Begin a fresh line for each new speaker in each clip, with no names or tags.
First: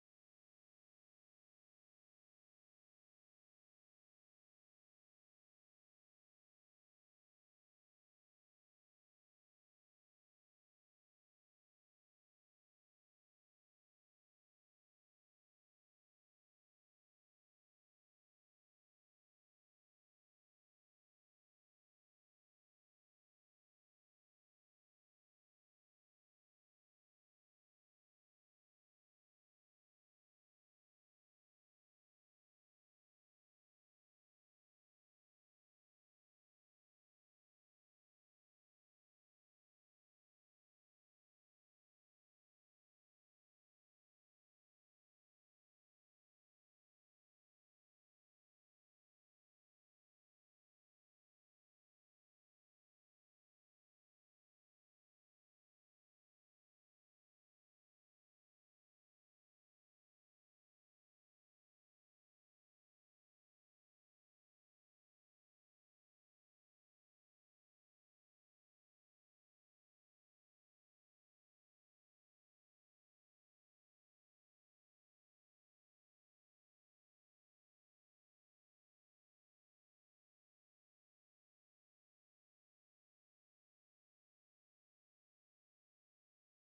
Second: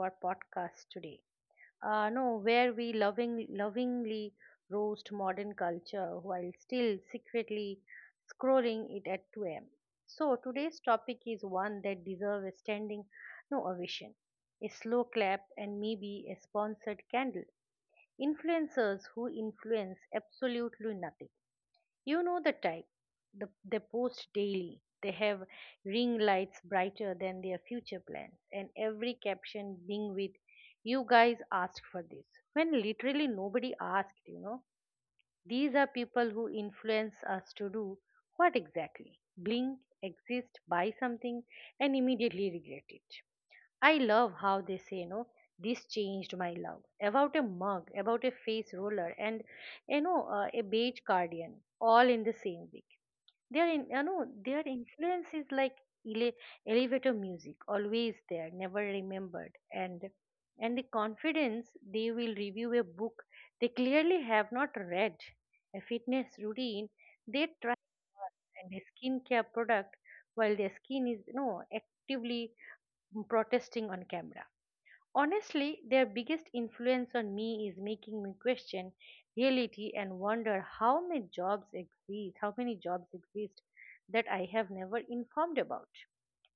our podcast today. No, where we lovingly roast modern culture while still secretly scrolling it at 2 a.m. So today's topic is one that deserves a standing no ovation, a slow clap, and maybe a sponsored candle. Influencers who influence absolutely nothing. You know the type. They post daily. They have ring lights brighter than their future plans, and every caption being with, "You guys asked for this," when literally nobody asked, These are people who influence us to do what exactly? Blink, exist, buy something, and immediately regret it. I love how they say, this changed my love. About a mug, about a face roller, and a beige cardigan, all in the same week. Their in, you know their influence is like ele- elevator music, always there, never remembered, and the confidence. They will review a book they clearly have not read, a fitness routine they try, and a skincare product while their skin is actively protesting on camera. Honestly, their biggest influence on me is making me question reality and wonder how many jobs exist, that I have never informed about.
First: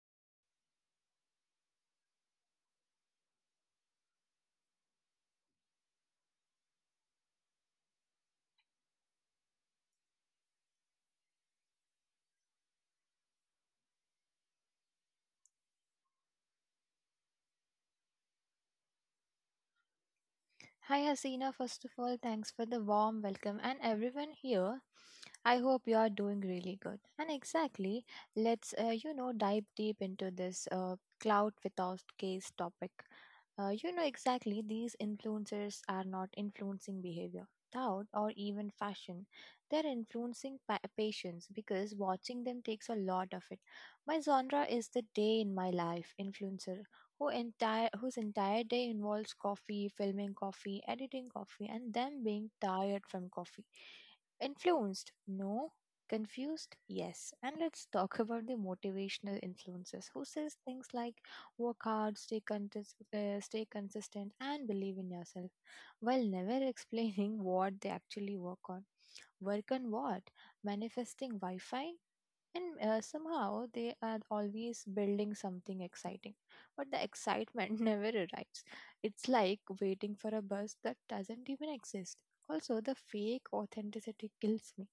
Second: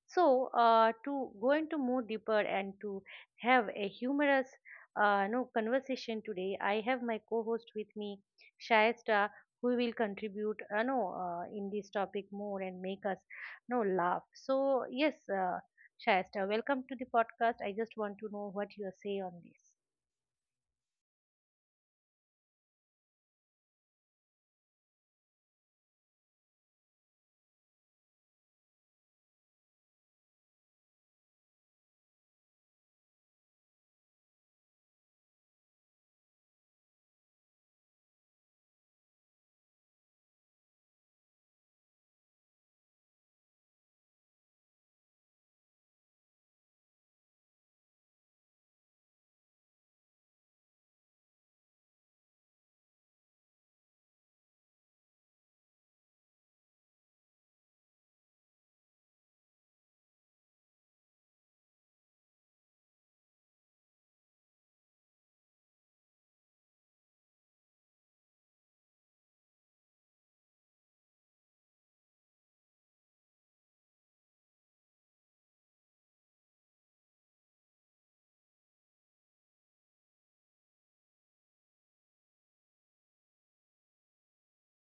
So, to go into more deeper and to have a humorous no conversation today, I have my co-host with me, Shaista, who will contribute no, in this topic more and make us no laugh. So, yes, Shaista, welcome to the podcast. I just want to know what you say on this.
Hi Hasina, first of all, thanks for the warm welcome and everyone here. I hope you are doing really good. And exactly, let's dive deep into this cloud without case topic. Exactly, these influencers are not influencing behavior, thought, or even fashion. They're influencing patience because watching them takes a lot of it. My genre is the day in my life influencer whose entire day involves coffee, filming coffee, editing coffee, and them being tired from coffee. Influenced? No. Confused? Yes. And let's talk about the motivational influences who says things like work hard, stay consistent, and believe in yourself, while never explaining what they actually work on. Work on what? Manifesting Wi Fi? And somehow they are always building something exciting, but the excitement never arrives. It's like waiting for a bus that doesn't even exist. Also, the fake authenticity kills me.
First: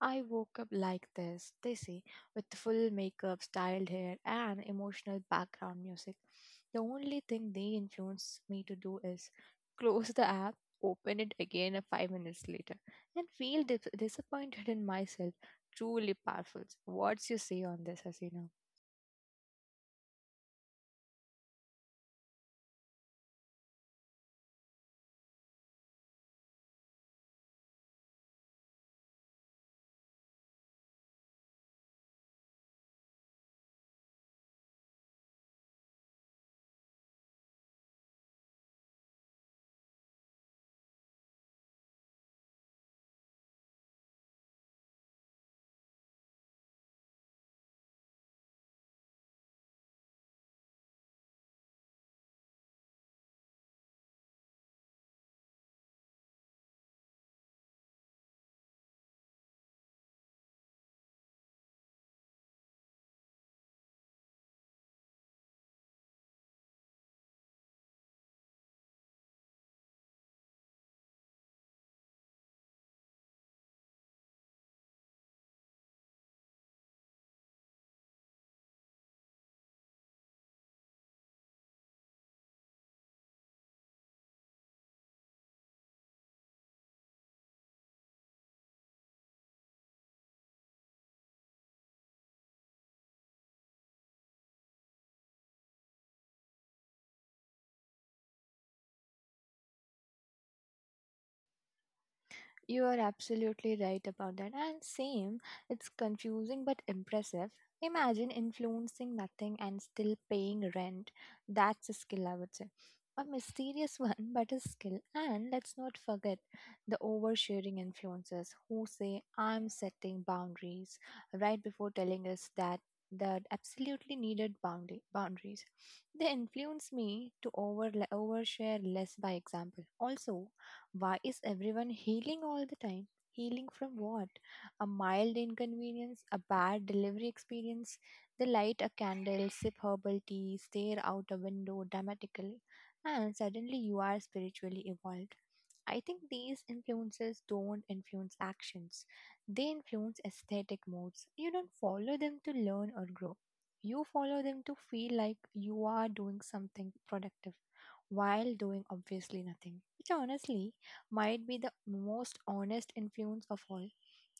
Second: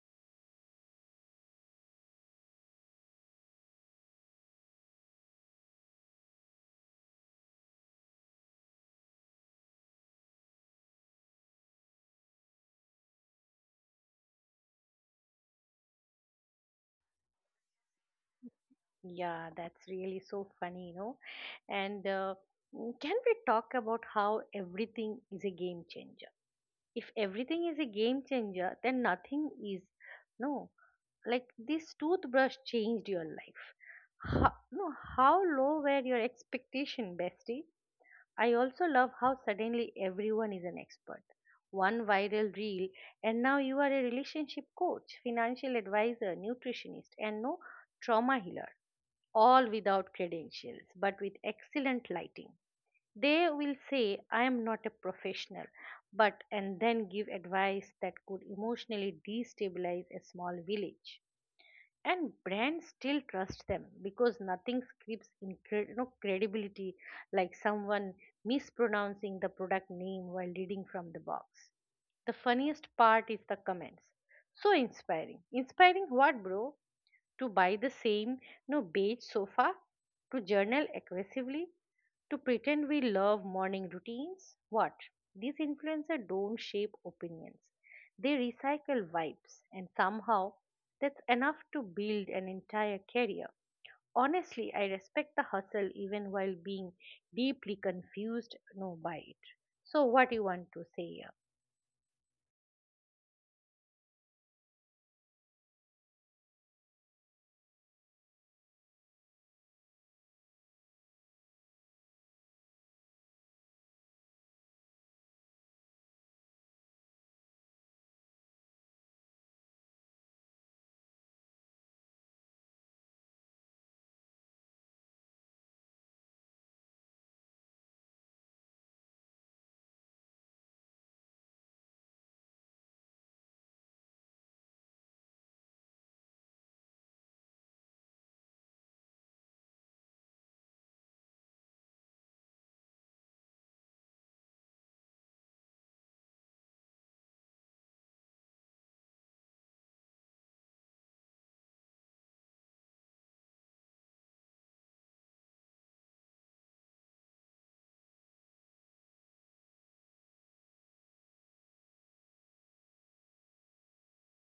I woke up like this, they say, with full makeup, styled hair, and emotional background music. The only thing they influence me to do is close the app, open it again a 5 minutes later, and feel disappointed in myself. Truly powerful. What's you say on this, Hasina?
Yeah, that's really so funny, And can we talk about how everything is a game changer? If everything is a game changer, then nothing is. No Like, this toothbrush changed your life? How, no How low were your expectation, bestie? I also love how suddenly everyone is an expert. One viral reel and now you are a relationship coach, financial advisor, nutritionist, and trauma healer, all without credentials but with excellent lighting. They will say, "I am not a professional," but and then give advice that could emotionally destabilize a small village. And brands still trust them because nothing screams credibility like someone mispronouncing the product name while reading from the box. The funniest part is the comments. So inspiring. Inspiring what, bro? To buy the same no beige sofa, to journal aggressively, to pretend we love morning routines. What? These influencers don't shape opinions. They recycle vibes and somehow that's enough to build an entire career. Honestly, I respect the hustle even while being deeply confused no by it. So what you want to say here?
You are absolutely right about that. And same, it's confusing but impressive. Imagine influencing nothing and still paying rent. That's a skill, I would say. A mysterious one, but a skill. And let's not forget the oversharing influencers who say, I'm setting boundaries right before telling us that that absolutely needed boundary boundaries. They influence me to overshare less by example. Also, why is everyone healing all the time? Healing from what? A mild inconvenience, a bad delivery experience. They light a candle, sip herbal tea, stare out a window dramatically, and suddenly you are spiritually evolved. I think these influences don't influence actions. They influence aesthetic modes. You don't follow them to learn or grow. You follow them to feel like you are doing something productive while doing obviously nothing. Which honestly might be the most honest influence of all.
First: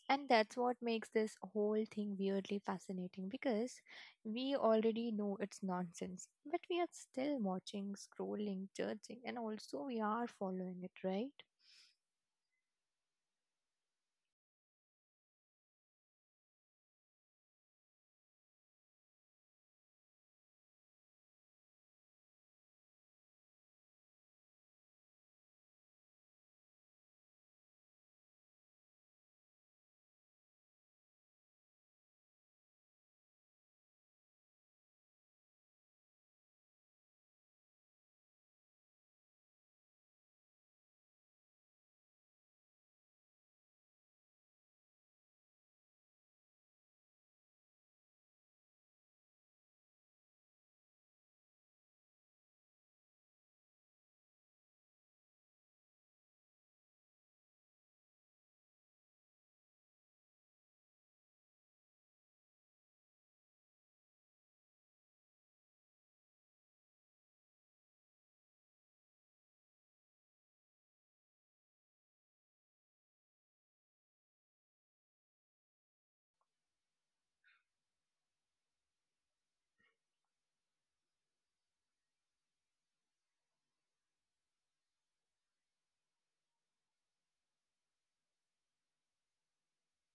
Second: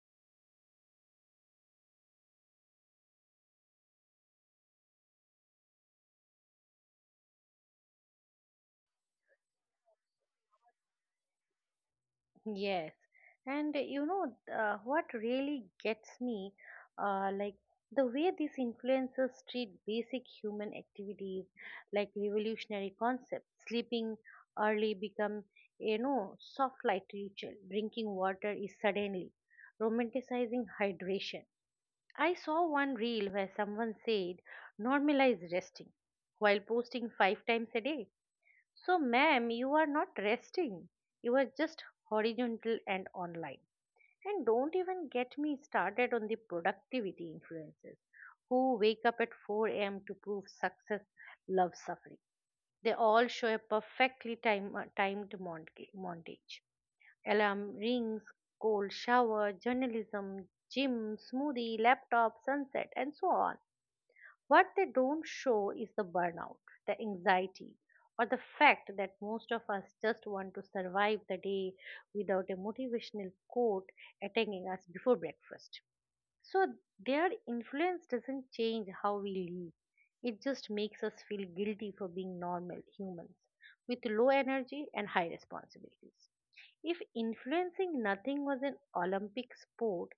And that's what makes this whole thing weirdly fascinating, because we already know it's nonsense, but we are still watching, scrolling, judging, and also we are following it, right?
Yes, and what really gets me, like, the way these influencers treat basic human activities like revolutionary concepts. Sleeping early become soft light ritual, drinking water is suddenly romanticizing hydration. I saw one reel where someone said normalize resting while posting five times a day. So, ma'am, you are not resting. You are just horizontal and online. And don't even get me started on the productivity influences who wake up at 4 a.m. to prove success love suffering. They all show a perfectly timed montage. Alarm rings, cold shower, journalism, gym, smoothie, laptop, sunset, and so on. What they don't show is the burnout, the anxiety, or the fact that most of us just want to survive the day without a motivational quote attacking us before breakfast. So their influence doesn't change how we live. It just makes us feel guilty for being normal humans with low energy and high responsibilities. If influencing nothing was an Olympic sport,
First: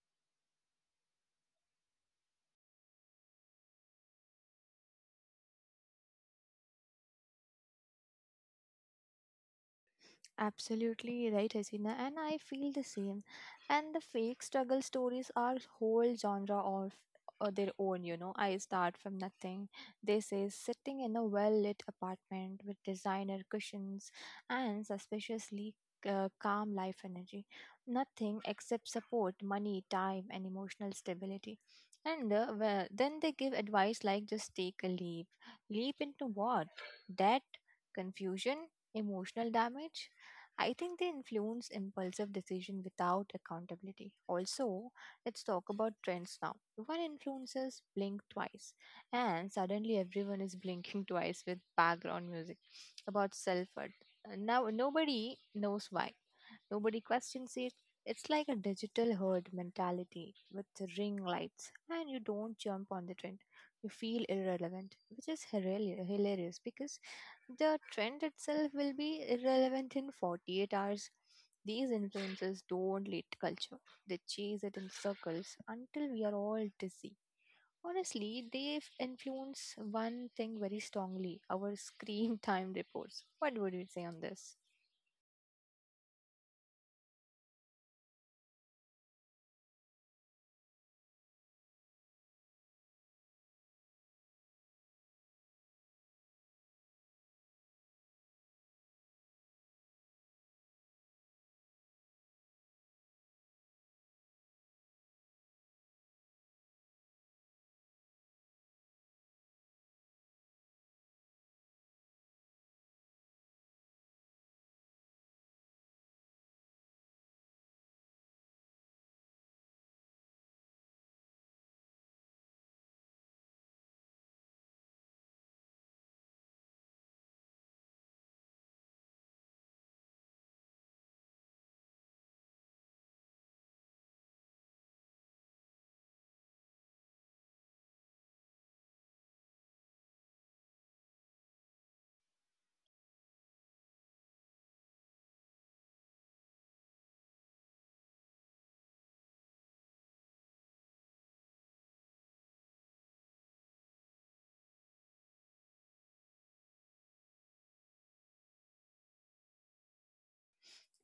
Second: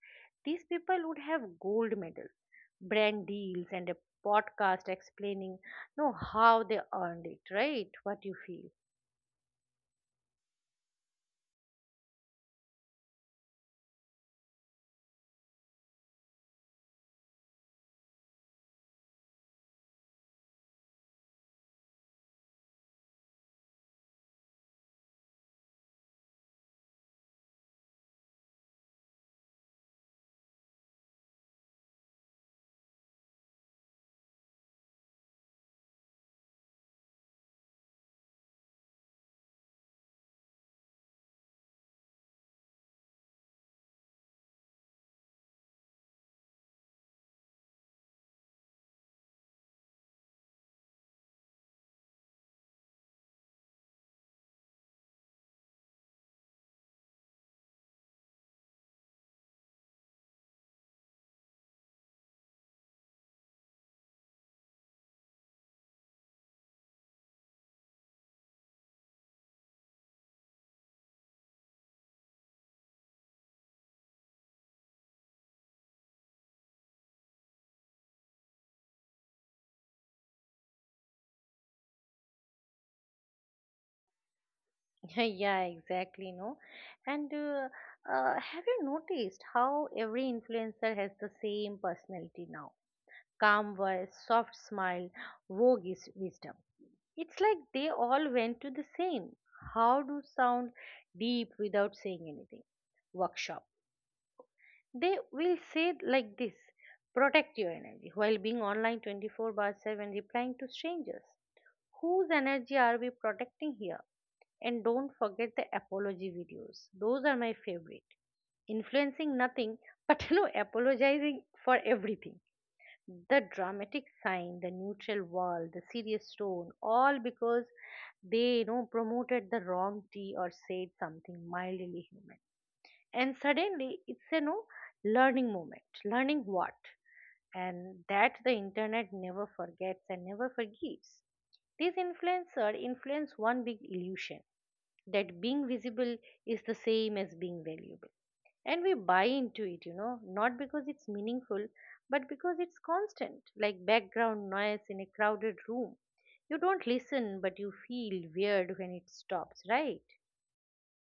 these people would have gold medals, brand deals, and a podcast explaining no how they earned it, right? What you feel?
Absolutely right, Hasina, and I feel the same. And the fake struggle stories are whole genre of their own, you know. I start from nothing. This is sitting in a well lit apartment with designer cushions and suspiciously calm life energy. Nothing except support, money, time, and emotional stability. And well, then they give advice like just take a leap. Leap into what? Debt, confusion, emotional damage. I think they influence impulsive decision without accountability. Also, let's talk about trends now. One influences blink twice, and suddenly everyone is blinking twice with background music about self worth. Now, nobody knows why, nobody questions it. It's like a digital herd mentality with the ring lights, and you don't jump on the trend. You feel irrelevant, which is hilarious because the trend itself will be irrelevant in 48 hours. These influencers don't lead culture, they chase it in circles until we are all dizzy. Honestly, they influence one thing very strongly, our screen time reports. What would you say on this?
Yeah, exactly. No, and have you noticed how every influencer has the same personality now? Calm voice, soft smile, roguish wisdom. It's like they all went to the same, how to sound deep without saying anything, workshop. They will say like this, protect your energy while being online 24 by 7 replying to strangers. Whose energy are we protecting here? And don't forget the apology videos, those are my favorite. Influencing nothing, but apologizing for everything. The dramatic sign, the neutral wall, the serious tone, all because they promoted the wrong tea or said something mildly human. And suddenly it's a no learning moment. Learning what? And that the internet never forgets and never forgives. These influencers influence one big illusion, that being visible is the same as being valuable, and we buy into it, not because it's meaningful but because it's constant, like background noise in a crowded room. You don't listen but you feel weird when it stops, right?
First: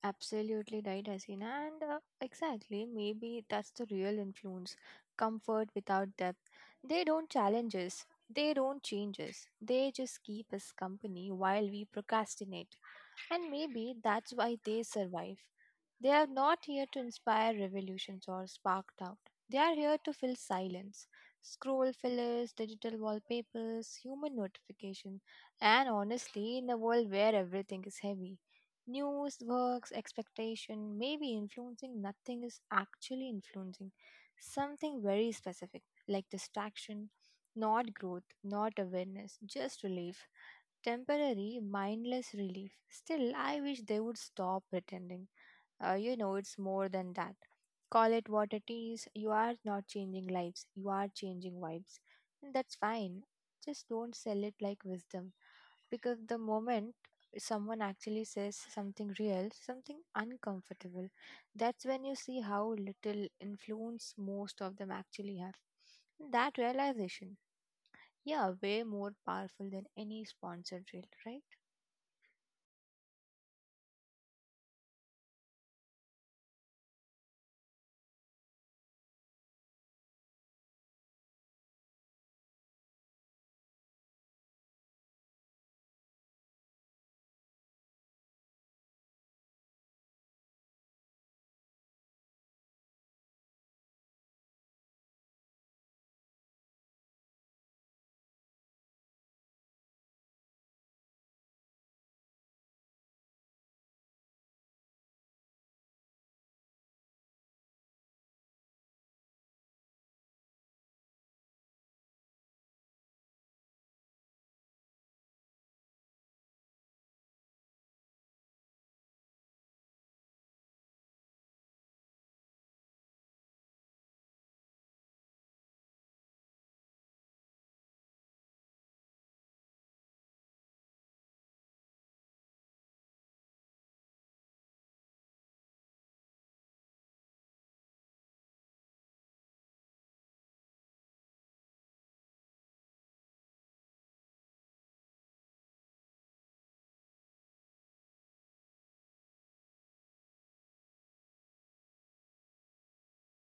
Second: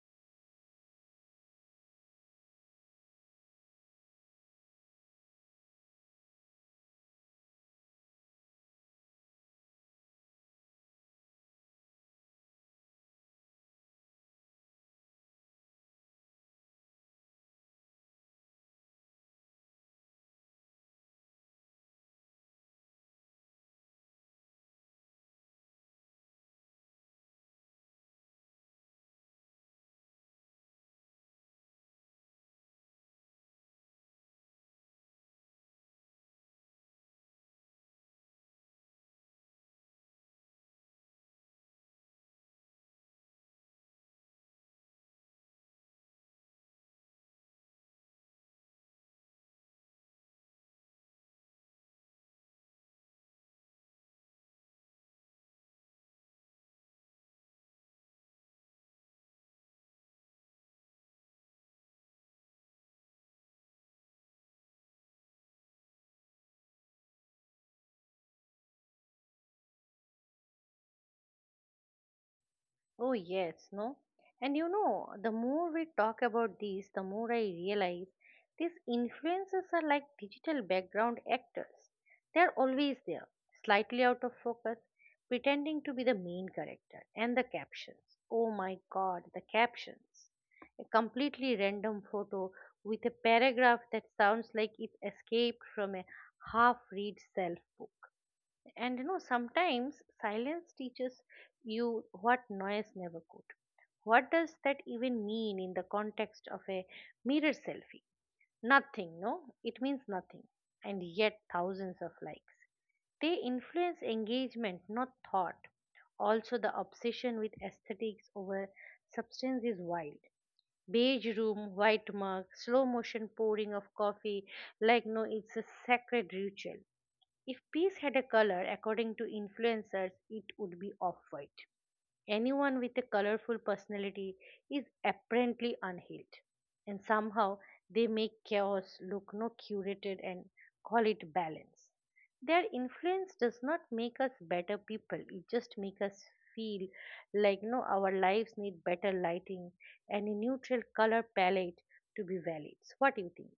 Absolutely right, Hasina. And exactly, maybe that's the real influence, comfort without depth. They don't challenge us, they don't change us, they just keep us company while we procrastinate. And maybe that's why they survive. They are not here to inspire revolutions or spark doubt. They are here to fill silence. Scroll fillers, digital wallpapers, human notification, and honestly, in a world where everything is heavy, news, works, expectation, maybe influencing nothing is actually influencing something very specific, like distraction, not growth, not awareness, just relief. Temporary, mindless relief. Still, I wish they would stop pretending. It's more than that. Call it what it is. You are not changing lives, you are changing vibes. And that's fine. Just don't sell it like wisdom. Because the moment someone actually says something real, something uncomfortable, that's when you see how little influence most of them actually have. That realization, yeah, way more powerful than any sponsored reel, right?
Oh, yes, no? And you know, the more we talk about this, the more I realize these influences are like digital background actors. They're always there, slightly out of focus, pretending to be the main character. And the captions. Oh my god, the captions. A completely random photo with a paragraph that sounds like it escaped from a half read self book. And you know, sometimes silence teaches you what noise never could. What does that even mean in the context of a mirror selfie? Nothing, no? It means nothing. And yet, thousands of likes. They influence engagement, not thought. Also, the obsession with aesthetics over substance is wild. Beige room, white mug, slow motion pouring of coffee, like no, it's a sacred ritual. If peace had a color, according to influencers, it would be off white. Anyone with a colorful personality is apparently unhealed, and somehow they make chaos look no curated and call it balance. Their influence does not make us better people, it just makes us feel like no, our lives need better lighting and a neutral color palette to be valid. So what do you think?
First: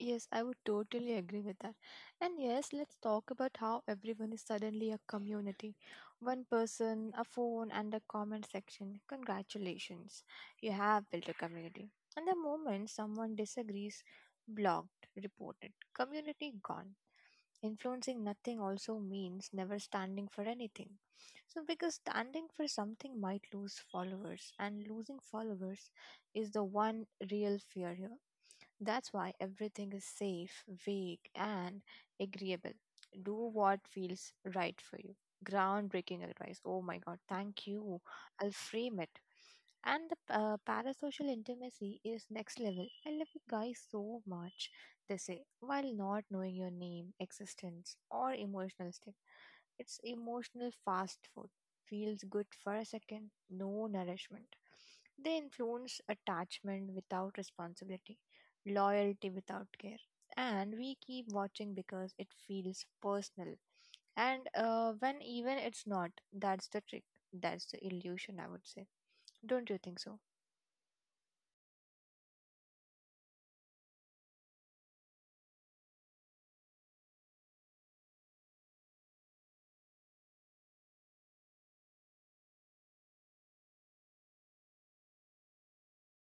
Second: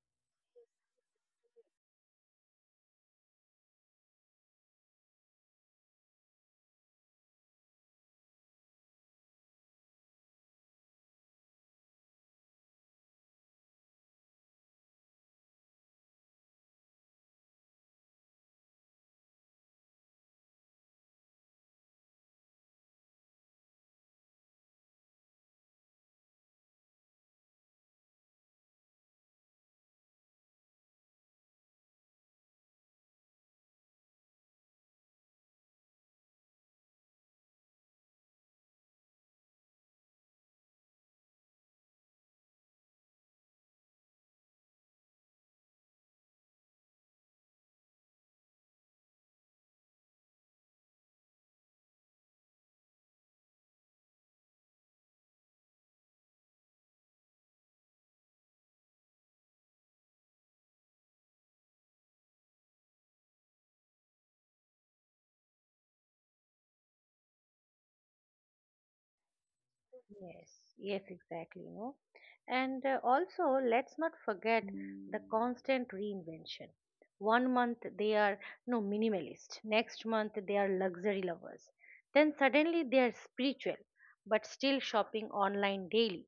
Yes, I would totally agree with that. And yes, let's talk about how everyone is suddenly a community. One person, a phone, and a comment section. Congratulations, you have built a community. And the moment someone disagrees, blocked, reported, community gone. Influencing nothing also means never standing for anything. So, because standing for something might lose followers, and losing followers is the one real fear here. That's why everything is safe, vague, and agreeable. Do what feels right for you. Groundbreaking advice. Oh my god, thank you. I'll frame it. And the parasocial intimacy is next level. I love you guys so much, they say, while not knowing your name, existence, or emotional state. It's emotional fast food. Feels good for a second, no nourishment. They influence attachment without responsibility, loyalty without care. And we keep watching because it feels personal. And when even it's not, that's the trick. That's the illusion, I would say. Don't you think so?
Yes, yes, exactly, you know. And also, let's not forget the constant reinvention. One month they are no minimalist, next month they are luxury lovers. Then suddenly they are spiritual, but still shopping online daily.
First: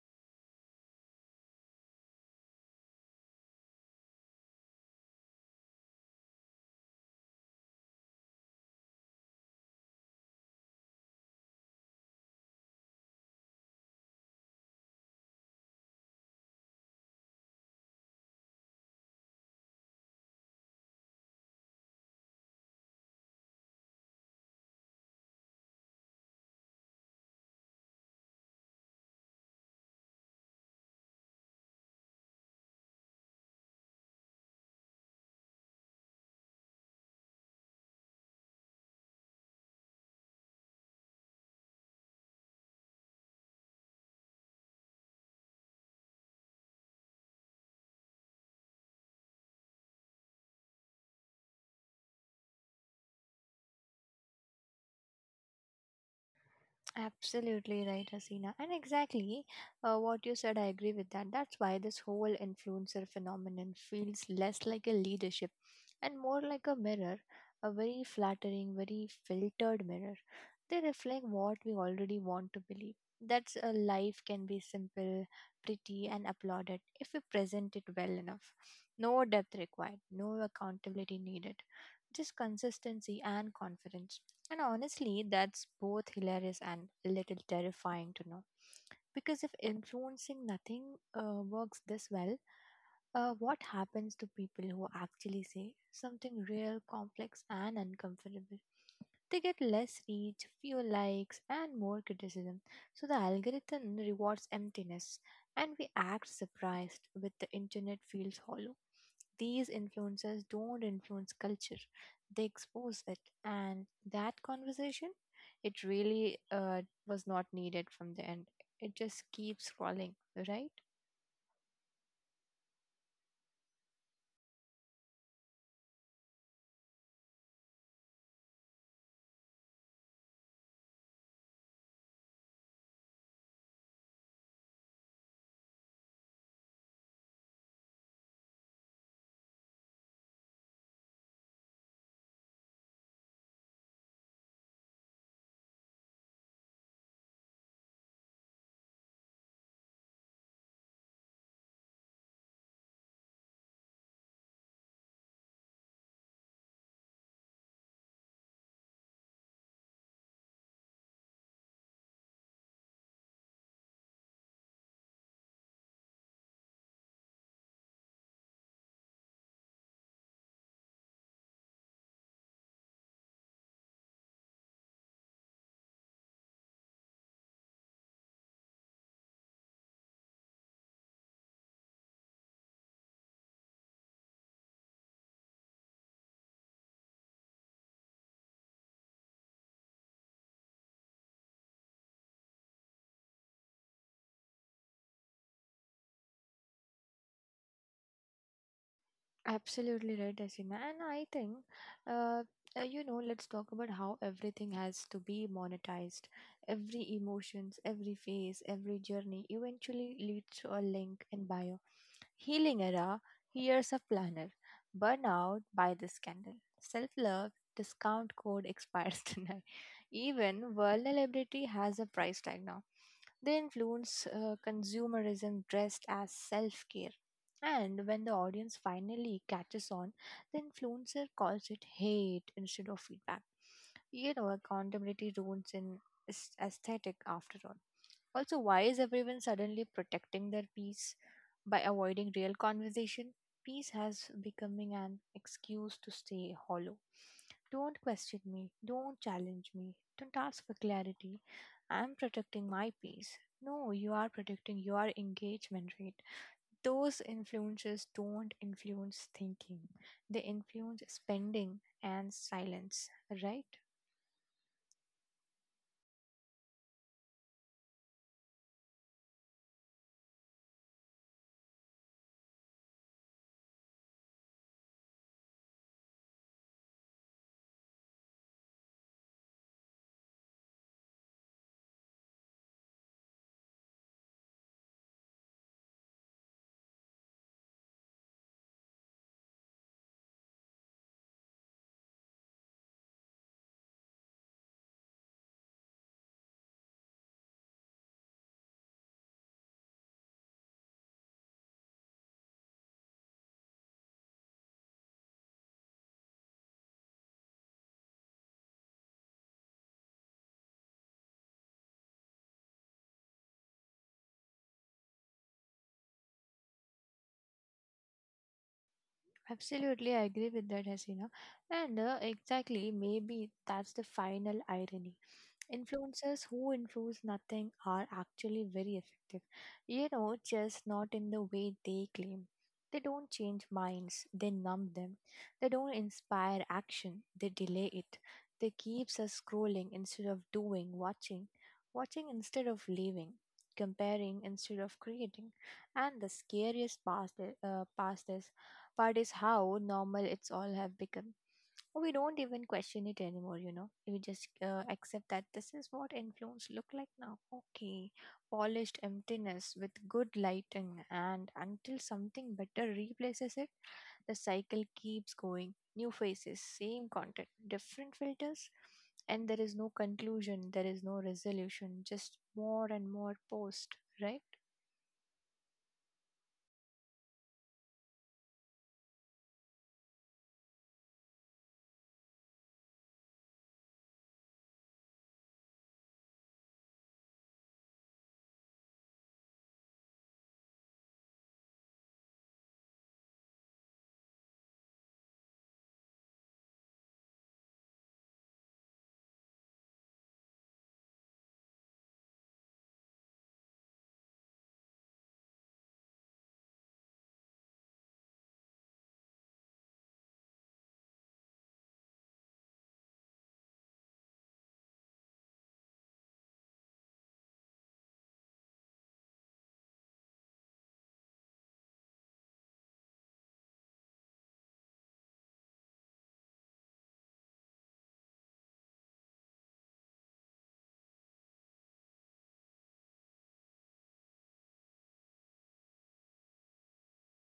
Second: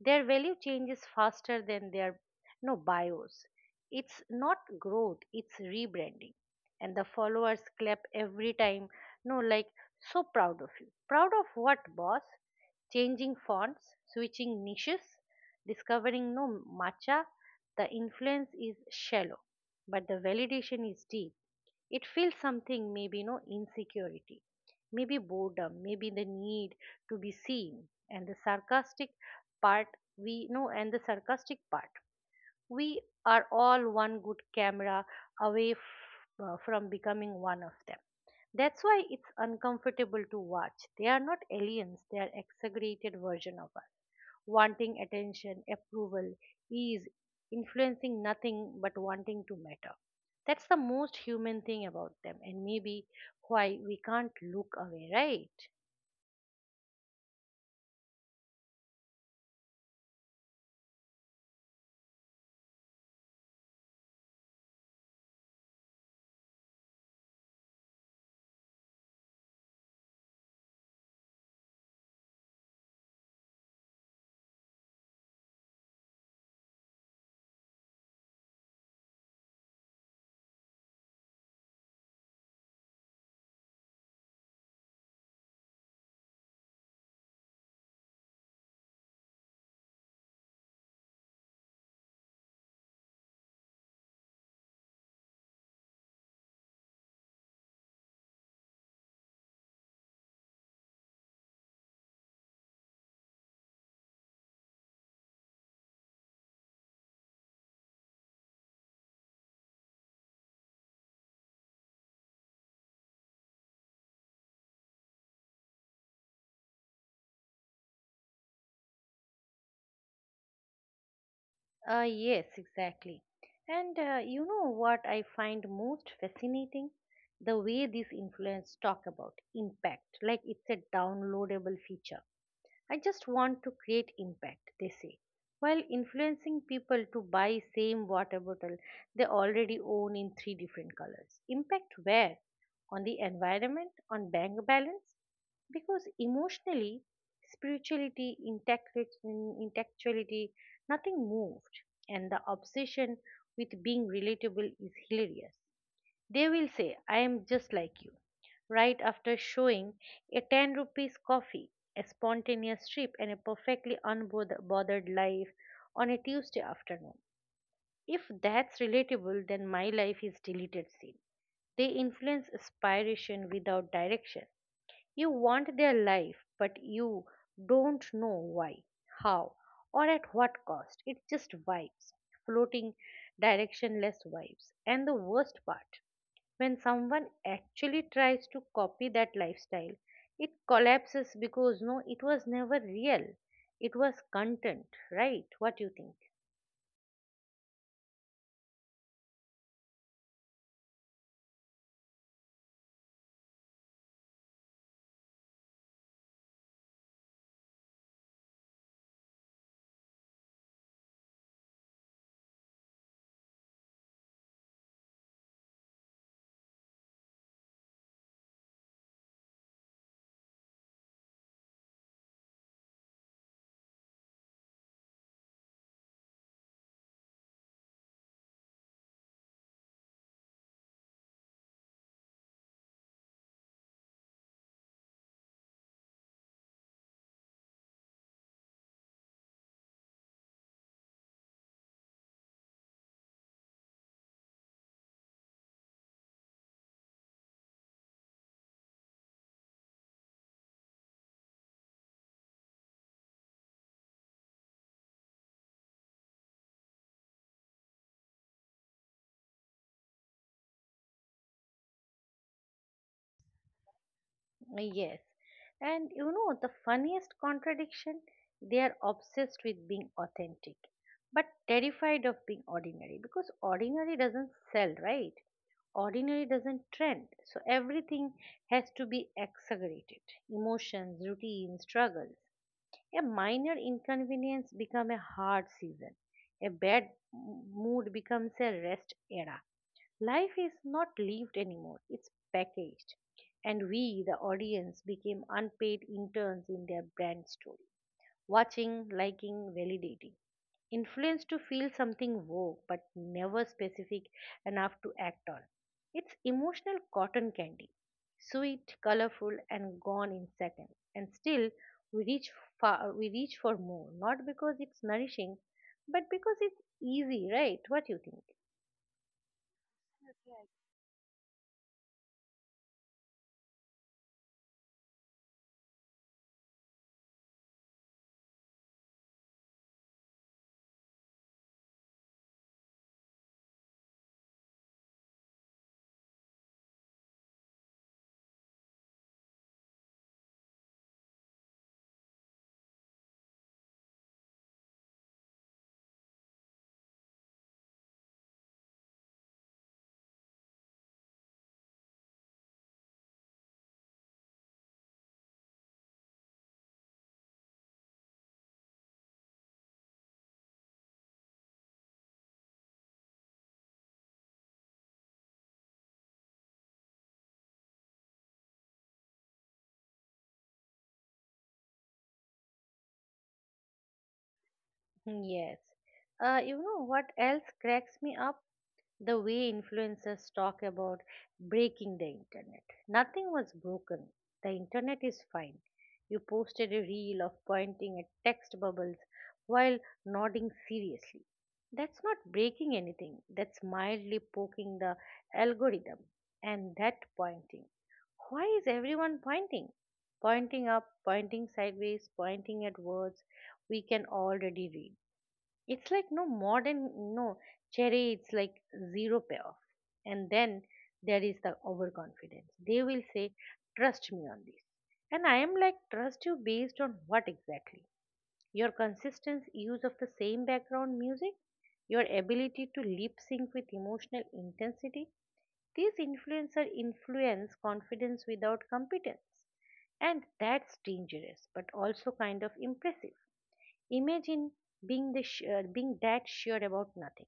Their value changes faster than their no bios. It's not growth, it's rebranding. And the followers clap every time, no, like, so proud of you. Proud of what, boss? Changing fonts, switching niches, discovering no matcha. The influence is shallow, but the validation is deep. It feels something, maybe no insecurity, maybe boredom, maybe the need to be seen, and the sarcastic part and the sarcastic part. We are all one good camera away from becoming one of them. That's why it's uncomfortable to watch. They are not aliens, they are exaggerated version of us wanting attention, approval, ease, influencing nothing but wanting to matter. That's the most human thing about them, and maybe why we can't look away, right?
Absolutely right, Hasina. And exactly what you said, I agree with that. That's why this whole influencer phenomenon feels less like a leadership and more like a mirror, a very flattering, very filtered mirror. They reflect what we already want to believe. That's a life can be simple, pretty, and applauded if we present it well enough. No depth required, no accountability needed, just consistency and confidence, and honestly, that's both hilarious and a little terrifying to know. Because if influencing nothing works this well, what happens to people who actually say something real, complex, and uncomfortable? They get less reach, fewer likes, and more criticism. So the algorithm rewards emptiness, and we act surprised when the internet feels hollow. These influencers don't influence culture, they expose it. And that conversation, it really was not needed from the end. It just keeps scrolling, right?
Yes, exactly. And you know what I find most fascinating? The way these influencers talk about impact, like it's a downloadable feature. I just want to create impact, they say, while influencing people to buy same water bottle they already own in three different colors. Impact where? On the environment, on bank balance, because emotionally, spirituality, intellectuality, nothing moved, and the obsession with being relatable is hilarious. They will say, I am just like you, right after showing a 10 rupees coffee, a spontaneous trip, and a perfectly unbothered life on a Tuesday afternoon. If that's relatable, then my life is deleted scene. They influence aspiration without direction. You want their life, but you don't know why, how, or at what cost. It's just vibes, floating directionless vibes. And the worst part, when someone actually tries to copy that lifestyle, it collapses because it was never real, it was content, right? What do you think?
Absolutely right, Asina. And I think, uh, let's talk about how everything has to be monetized. Every emotions, every phase, every journey eventually leads to a link in bio. Healing Era, Here's a Planner, Burnout by the Scandal, Self Love, Discount Code Expires Tonight. Even Vulnerability has a price tag now. They influence consumerism dressed as self care. And when the audience finally catches on, the influencer calls it hate instead of feedback. You know, accountability ruins in aesthetic after all. Also, why is everyone suddenly protecting their peace by avoiding real conversation? Peace has becoming an excuse to stay hollow. Don't question me. Don't challenge me. Don't ask for clarity. I'm protecting my peace. No, you are protecting your engagement rate. Those influences don't influence thinking, they influence spending and silence, right?
Yes, and you know the funniest contradiction. They are obsessed with being authentic but terrified of being ordinary, because ordinary doesn't sell, right? Ordinary doesn't trend, so everything has to be exaggerated. Emotions, routine, struggle. A minor inconvenience becomes a hard season. A bad mood becomes a rest era. Life is not lived anymore, it's packaged. And we, the audience, became unpaid interns in their brand story, watching, liking, validating. Influence to feel something woke but never specific enough to act on. It's emotional cotton candy, sweet, colorful, and gone in seconds. And still, we reach we reach for more, not because it's nourishing, but because it's easy, right? What you think?
Absolutely, I agree with that, Hasina. And exactly, maybe that's the final irony. Influencers who influence nothing are actually very effective. You know, just not in the way they claim. They don't change minds, they numb them. They don't inspire action, they delay it. They keeps us scrolling instead of doing, watching instead of leaving, comparing instead of creating. And the scariest part, part is how normal it's all have become. We don't even question it anymore, you know. We just accept that this is what influence look like now. Okay, polished emptiness with good lighting, and until something better replaces it, the cycle keeps going. New faces, same content, different filters, and there is no conclusion, there is no resolution, just more and more post, right?
Yes. You know what else cracks me up? The way influencers talk about breaking the internet. Nothing was broken. The internet is fine. You posted a reel of pointing at text bubbles while nodding seriously. That's not breaking anything, that's mildly poking the algorithm. And that pointing. Why is everyone pointing? Pointing up, pointing sideways, pointing at words we can already read. It's like modern, no cherry, it's like zero payoff. And then there is the overconfidence. They will say, "Trust me on this." And I am like, "Trust you based on what exactly? Your consistent use of the same background music? Your ability to lip sync with emotional intensity?" These influencer influence confidence without competence. And that's dangerous, but also kind of impressive. Imagine being, being that sure about nothing.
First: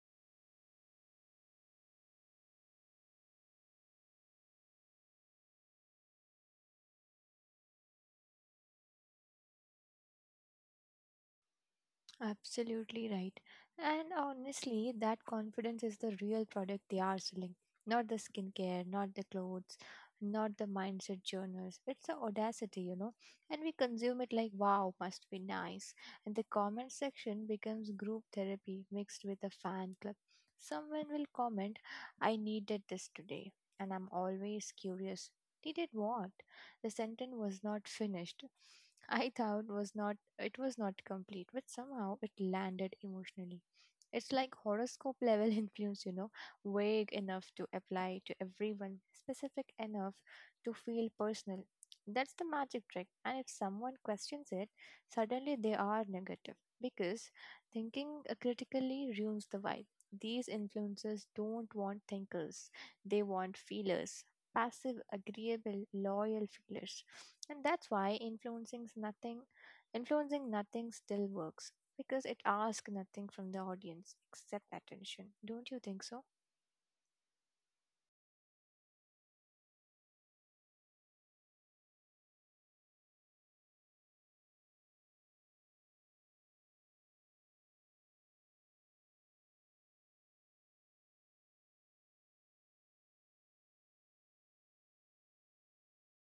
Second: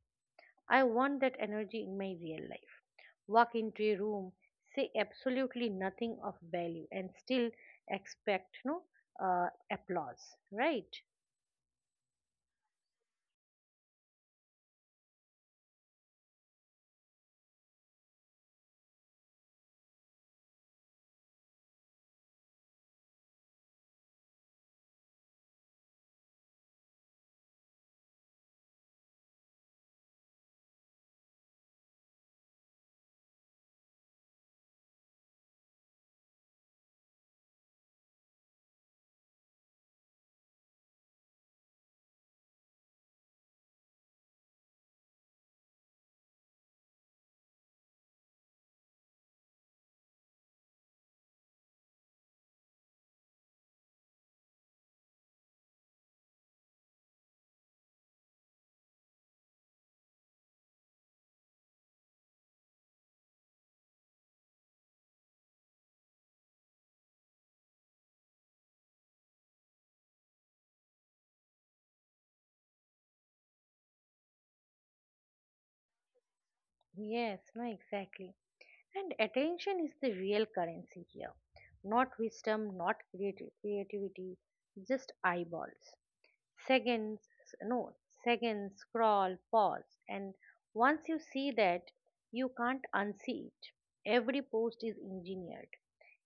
I want that energy in my real life. Walk into a room, say absolutely nothing of value, and still expect applause, right?
Absolutely right. And honestly, that confidence is the real product they are selling. Not the skincare, not the clothes, not the mindset journals. It's the audacity, you know. And we consume it like, wow, must be nice. And the comment section becomes group therapy mixed with a fan club. Someone will comment, I needed this today. And I'm always curious. Needed what? The sentence was not finished. I thought was not it was not complete, but somehow it landed emotionally. It's like horoscope level influence, you know, vague enough to apply to everyone, specific enough to feel personal. That's the magic trick. And if someone questions it, suddenly they are negative because thinking critically ruins the vibe. These influencers don't want thinkers, they want feelers, passive, agreeable, loyal feelers. And that's why Influencing nothing still works because it asks nothing from the audience except attention. Don't you think so?
Yes, no, exactly. And attention is the real currency here. Not wisdom, not creativity, just eyeballs. Seconds, no, seconds, scroll, pause. And once you see that, you can't unsee it. Every post is engineered,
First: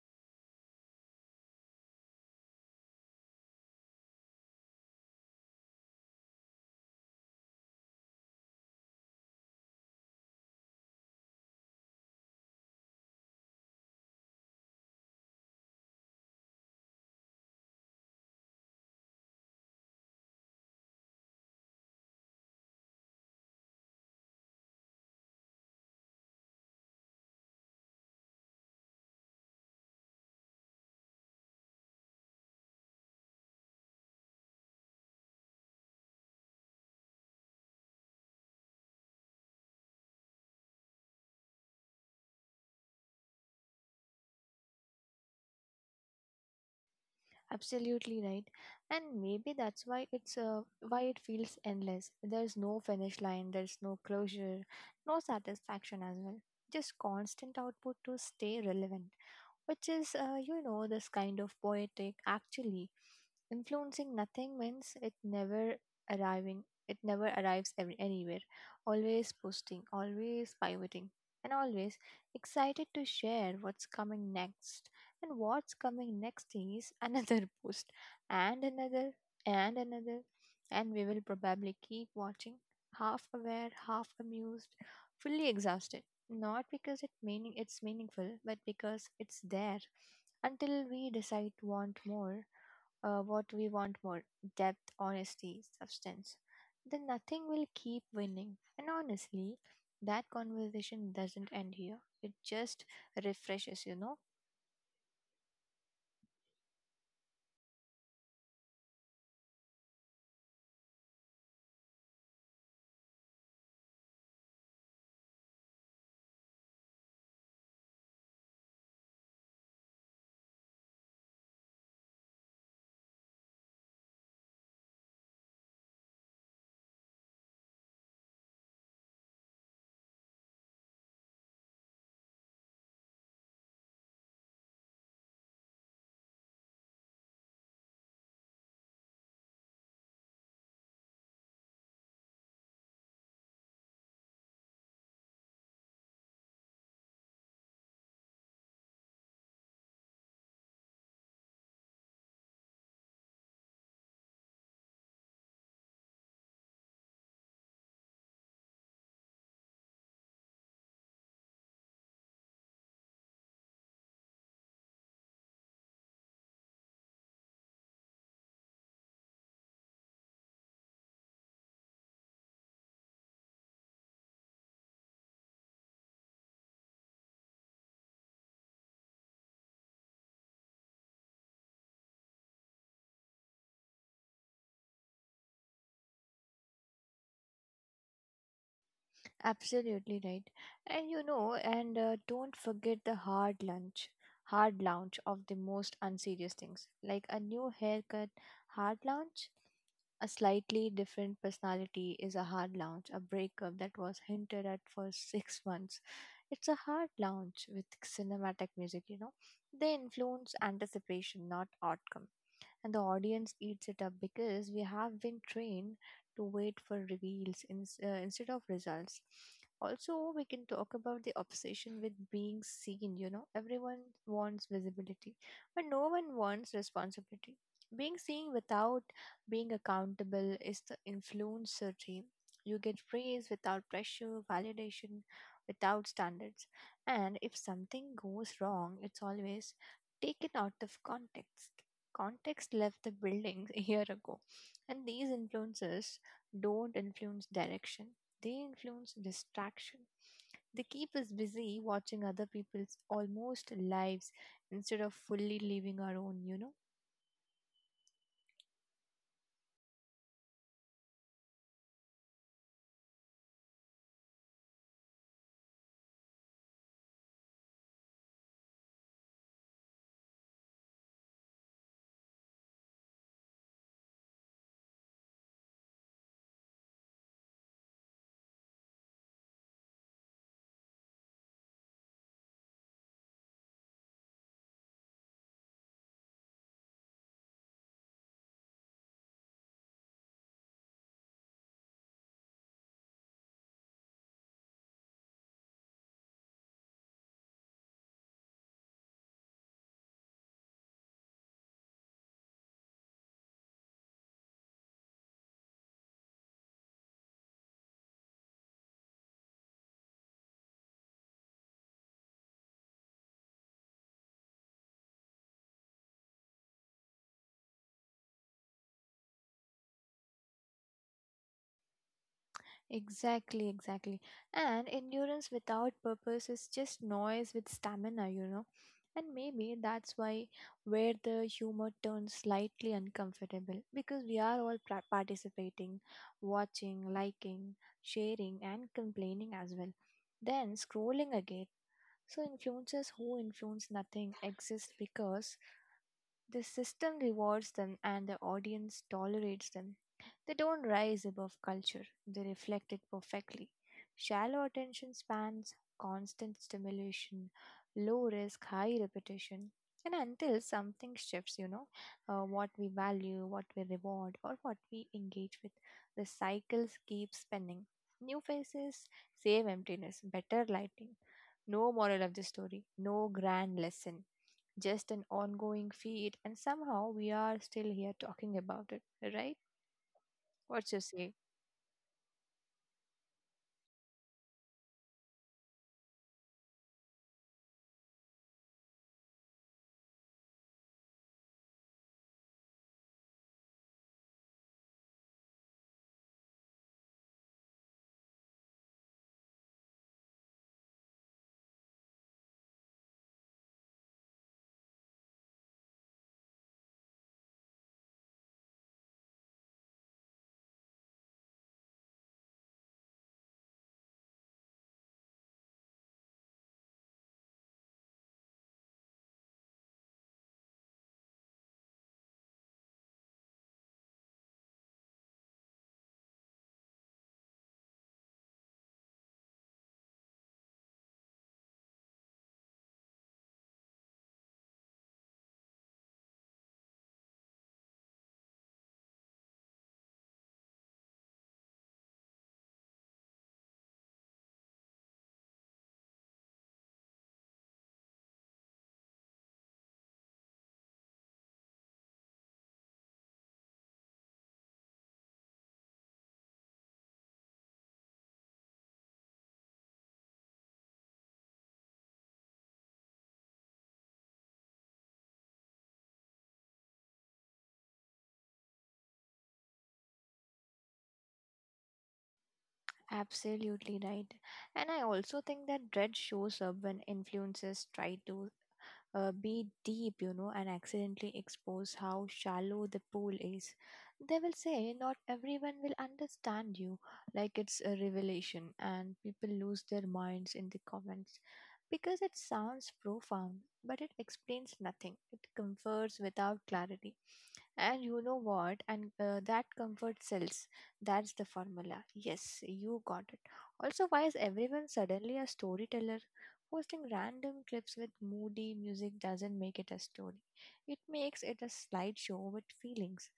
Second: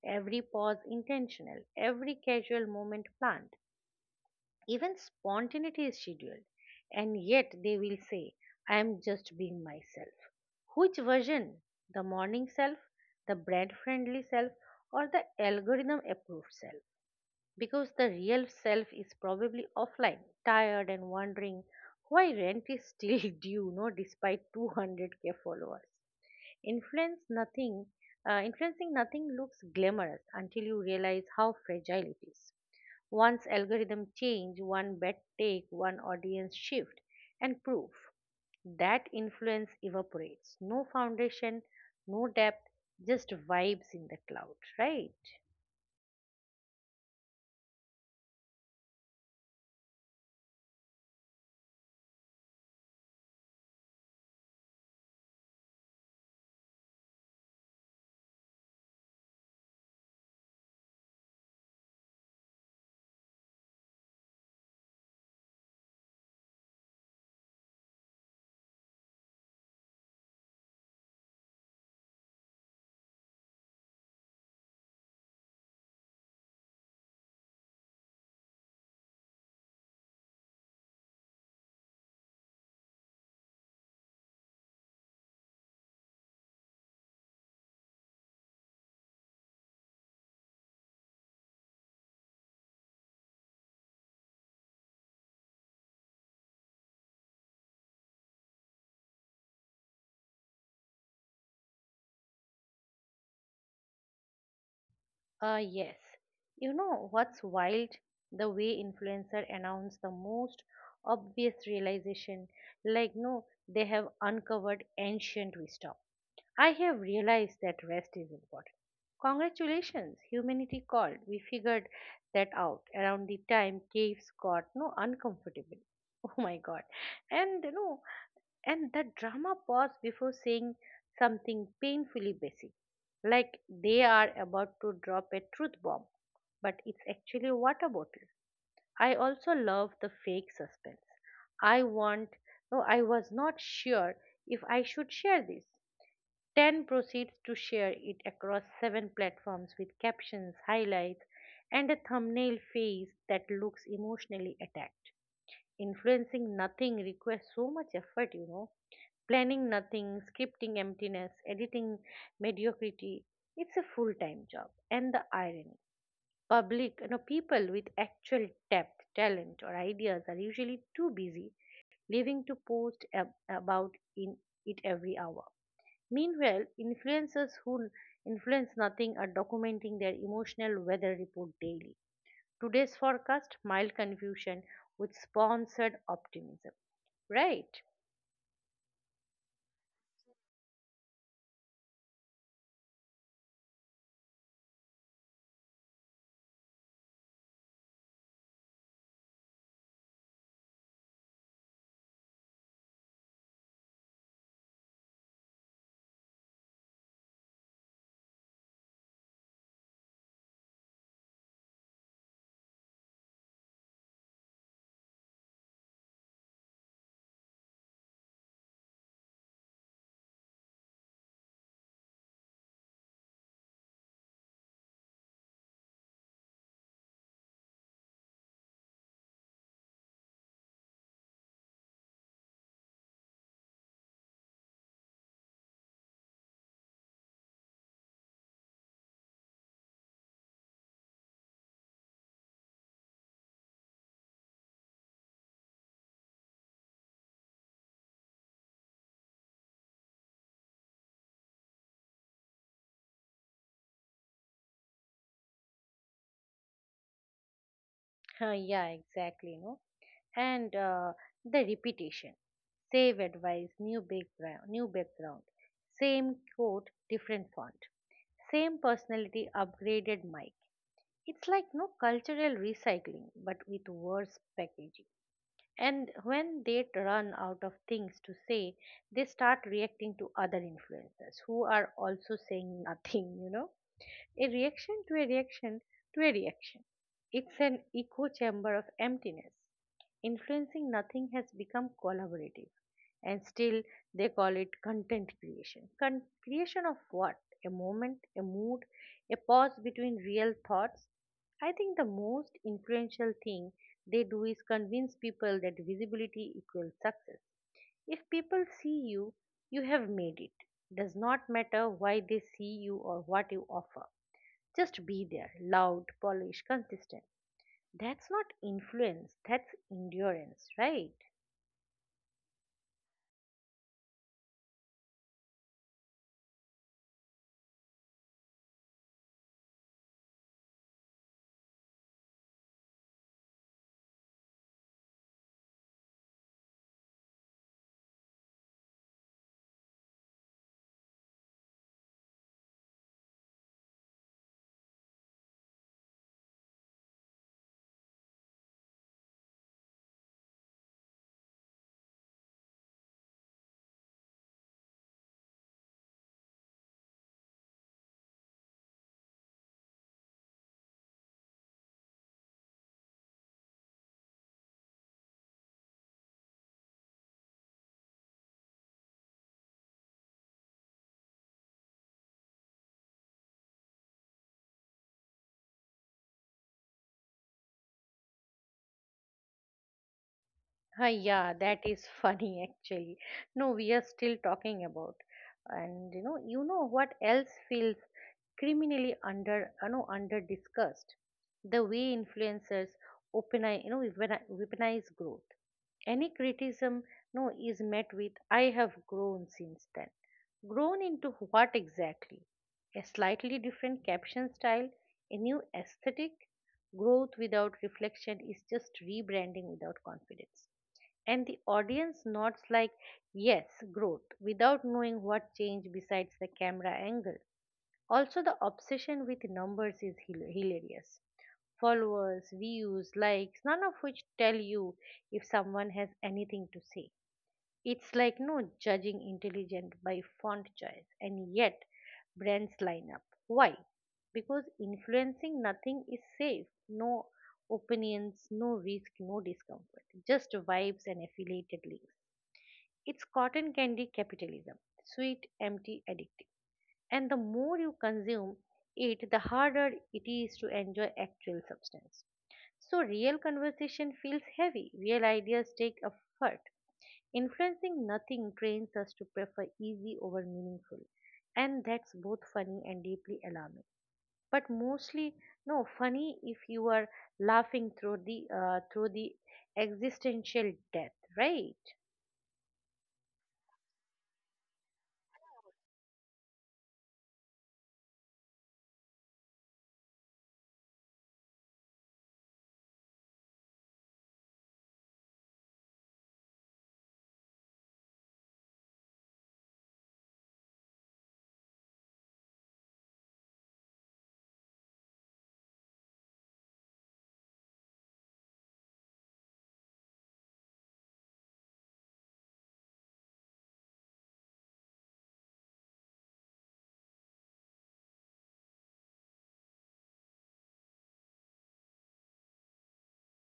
every pause intentional, every casual moment planned. Even spontaneity is scheduled. And yet they will say, "I am just being myself." Which version? The morning self, the brand friendly self, or the algorithm approved self? Because the real self is probably offline, tired and wondering why rent is still due, no, despite 200k followers. Influence nothing, Influencing nothing looks glamorous until you realize how fragile it is. Once algorithm change, one bet take, one audience shift, and proof that influence evaporates. No foundation, no depth, just vibes in the cloud, right?
Absolutely right. And maybe that's why it's why it feels endless. There's no finish line, there's no closure, no satisfaction as well. Just constant output to stay relevant, which is, this kind of poetic actually. Influencing nothing means it never arrives anywhere. Always posting, always pivoting, and always excited to share what's coming next. And what's coming next is another post, and another, and another, and we will probably keep watching, half aware, half amused, fully exhausted, not because it's meaningful, but because it's there until we decide want more: depth, honesty, substance. Then nothing will keep winning. And honestly, that conversation doesn't end here. It just refreshes, you know.
Yes. You know what's wild? The way influencer announce the most obvious realization. Like, no, they have uncovered ancient wisdom. "I have realized that rest is important." Congratulations, humanity called. We figured that out around the time caves got no uncomfortable. Oh my god. And you know. And that drama paused before saying something painfully basic, like they are about to drop a truth bomb, but it's actually a water bottle. I also love the fake suspense. "I want, no, I was not sure if I should share this." 10 proceeds to share it across 7 platforms with captions, highlights, and a thumbnail face that looks emotionally attacked. Influencing nothing requires so much effort, planning nothing, scripting emptiness, editing mediocrity. It's a full time job. And the irony, public, you know, people with actual depth, talent, or ideas are usually too busy living to post about in it every hour. Meanwhile, influencers who influence nothing are documenting their emotional weather report daily. Today's forecast, mild confusion with sponsored optimism, right?
Absolutely right. And don't forget the hard lunch, hard lounge of the most unserious things, like a new haircut, hard lounge. A slightly different personality is a hard lounge, a breakup that was hinted at for six months. It's a hard lounge with cinematic music, you know. They influence anticipation, not outcome, and the audience eats it up because we have been trained to wait for reveals instead of results. Also, we can talk about the obsession with being seen. You know, everyone wants visibility, but no one wants responsibility. Being seen without being accountable is the influencer dream. You get praise without pressure, validation without standards. And if something goes wrong, it's always taken out of context. Context left the building a year ago, and these influences don't influence direction, they influence distraction. They keep us busy watching other people's almost lives instead of fully living our own, you know.
Huh, yeah, exactly. No, and the repetition. Save advice, new background, same quote, different font, same personality, upgraded mic. It's like no cultural recycling, but with worse packaging. And when they run out of things to say, they start reacting to other influencers who are also saying nothing, you know, a reaction to a reaction to a reaction. It's an echo chamber of emptiness. Influencing nothing has become collaborative, and still they call it content creation. Creation of what? A moment, a mood, a pause between real thoughts. I think the most influential thing they do is convince people that visibility equals success. If people see you, you have made it. Does not matter why they see you or what you offer. Just be there, loud, polished, consistent. That's not influence, that's endurance, right?
Exactly, exactly. And endurance without purpose is just noise with stamina, you know. And maybe that's why where the humor turns slightly uncomfortable, because we are all participating, watching, liking, sharing, and complaining as well. Then scrolling again. So influencers who influence nothing exist because the system rewards them and the audience tolerates them. They don't rise above culture, they reflect it perfectly. Shallow attention spans, constant stimulation, low risk, high repetition. And until something shifts, you know, what we value, what we reward, or what we engage with, the cycles keep spinning. New faces, same emptiness, better lighting. No moral of the story, no grand lesson, just an ongoing feed, and somehow we are still here talking about it, right? What's
Hi,
your say?
yeah, that is funny actually. No, we are still talking about. And you know what else feels criminally under, you know, under discussed? The way influencers open, you know, weaponize growth. Any criticism, no, is met with, "I have grown since then." Grown into what exactly? A slightly different caption style, a new aesthetic? Growth without reflection is just rebranding without confidence, and the audience nods like, "Yes, growth," without knowing what changed besides the camera angle. Also, the obsession with numbers is hilarious. Followers, views, likes, none of which tell you if someone has anything to say. It's like no judging intelligent by font choice, and yet brands line up. Why? Because influencing nothing is safe. No opinions, no risk, no discomfort, just vibes and affiliated links. It's cotton candy capitalism, sweet, empty, addictive. And the more you consume it, the harder it is to enjoy actual substance. So, real conversation feels heavy, real ideas take effort. Influencing nothing trains us to prefer easy over meaningful, and that's both funny and deeply alarming. But mostly, no, funny if you are laughing through the existential death, right?
Absolutely right. And I also think that dread shows up when influencers try to be deep, you know, and accidentally expose how shallow the pool is. They will say not everyone will understand you, like it's a revelation, and people lose their minds in the comments because it sounds profound, but it explains nothing. It confers without clarity. And you know what? And That comfort sells. That's the formula. Yes, you got it. Also, why is everyone suddenly a storyteller? Posting random clips with moody music doesn't make it a story. It makes it a slideshow with feelings.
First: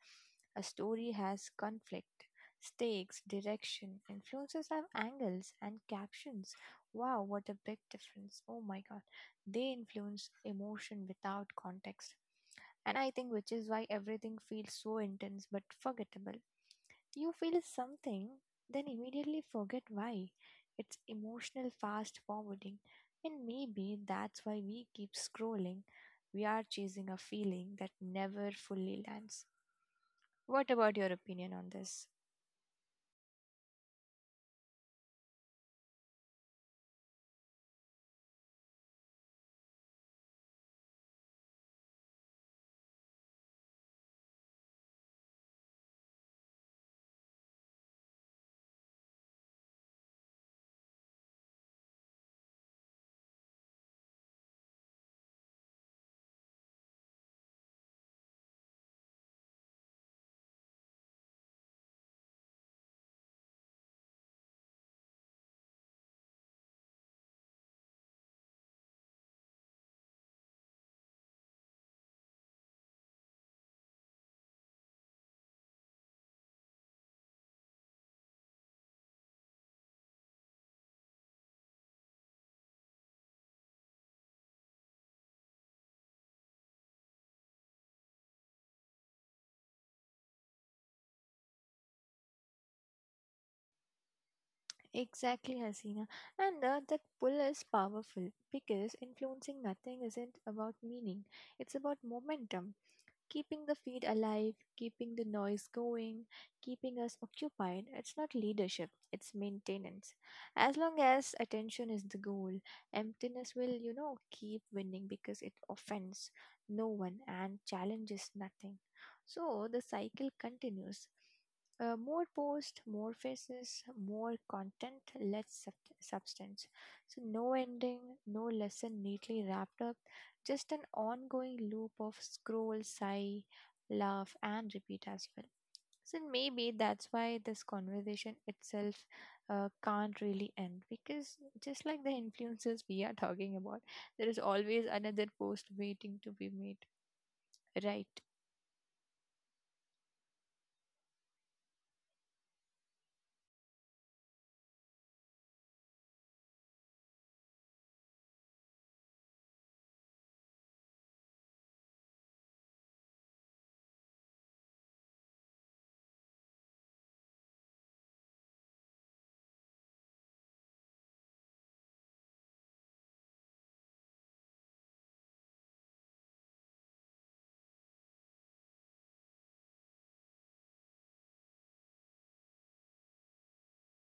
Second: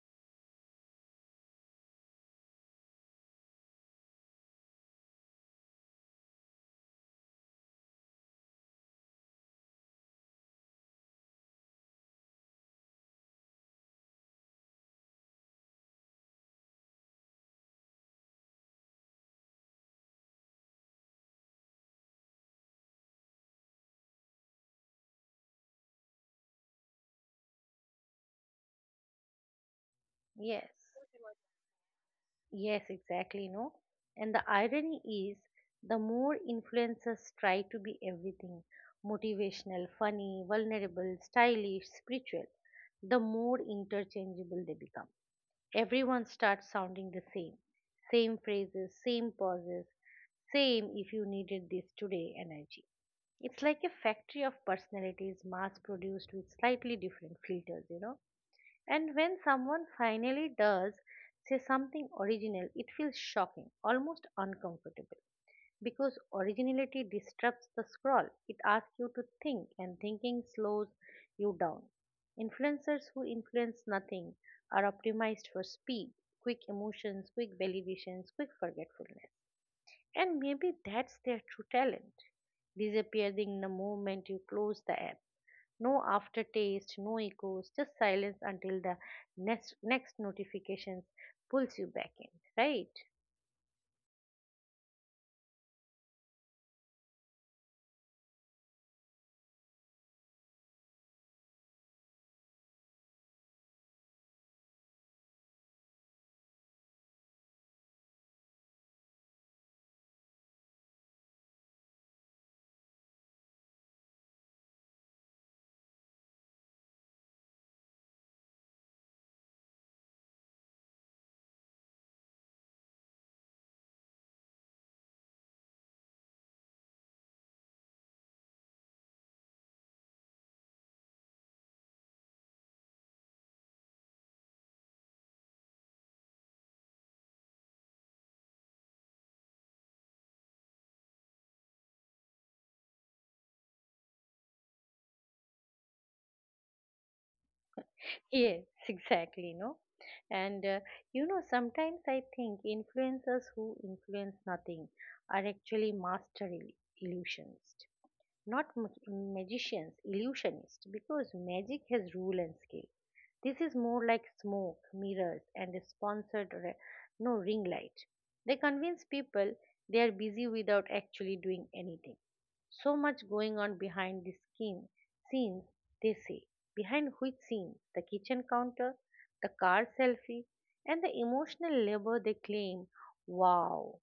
A story has conflict, stakes, direction; influences have angles and captions. Wow, what a big difference. Oh my god. They influence emotion without context. And I think which is why everything feels so intense but forgettable. You feel something, then immediately forget why. It's emotional fast forwarding, and maybe that's why we keep scrolling. We are chasing a feeling that never fully lands.
Yes.
What about your opinion on this?
Yes, exactly, no. And the irony is, the more influencers try to be everything, motivational, funny, vulnerable, stylish, spiritual, the more interchangeable they become. Everyone starts sounding the same. Same phrases, same pauses, same "if you needed this today" energy. It's like a factory of personalities mass produced with slightly different filters, you know. And when someone finally does say something original, it feels shocking, almost uncomfortable. Because originality disrupts the scroll, it asks you to think, and thinking slows you down. Influencers who influence nothing are optimized for speed, quick emotions, quick validations, quick forgetfulness. And maybe that's their true talent, disappearing the moment you close the app. No aftertaste, no echoes, just silence until the next notifications pulls you back in, right?
Exactly, Hasina. And That pull is powerful because influencing nothing isn't about meaning, it's about momentum. Keeping the feed alive, keeping the noise going, keeping us occupied, it's not leadership, it's maintenance. As long as attention is the goal, emptiness will, you know, keep winning because it offends no one and challenges nothing. So the cycle continues. More posts, more faces, more content, less substance. So, no ending, no lesson neatly wrapped up, just an ongoing loop of scroll, sigh, laugh, and repeat as well. So maybe that's why this conversation itself can't really end, because just like the influencers we are talking about, there is always another post waiting to be made, right?
Yes, exactly, no? And you know, sometimes I think influencers who influence nothing are actually master illusions. Not magicians, illusionists, because magic has rule and skill. This is more like smoke, mirrors, and a sponsored re- no ring light. They convince people they are busy without actually doing anything. "So much going on behind the skin scenes," they say. Behind which scenes? The kitchen counter, the car selfie, and the emotional labor they claim. Wow,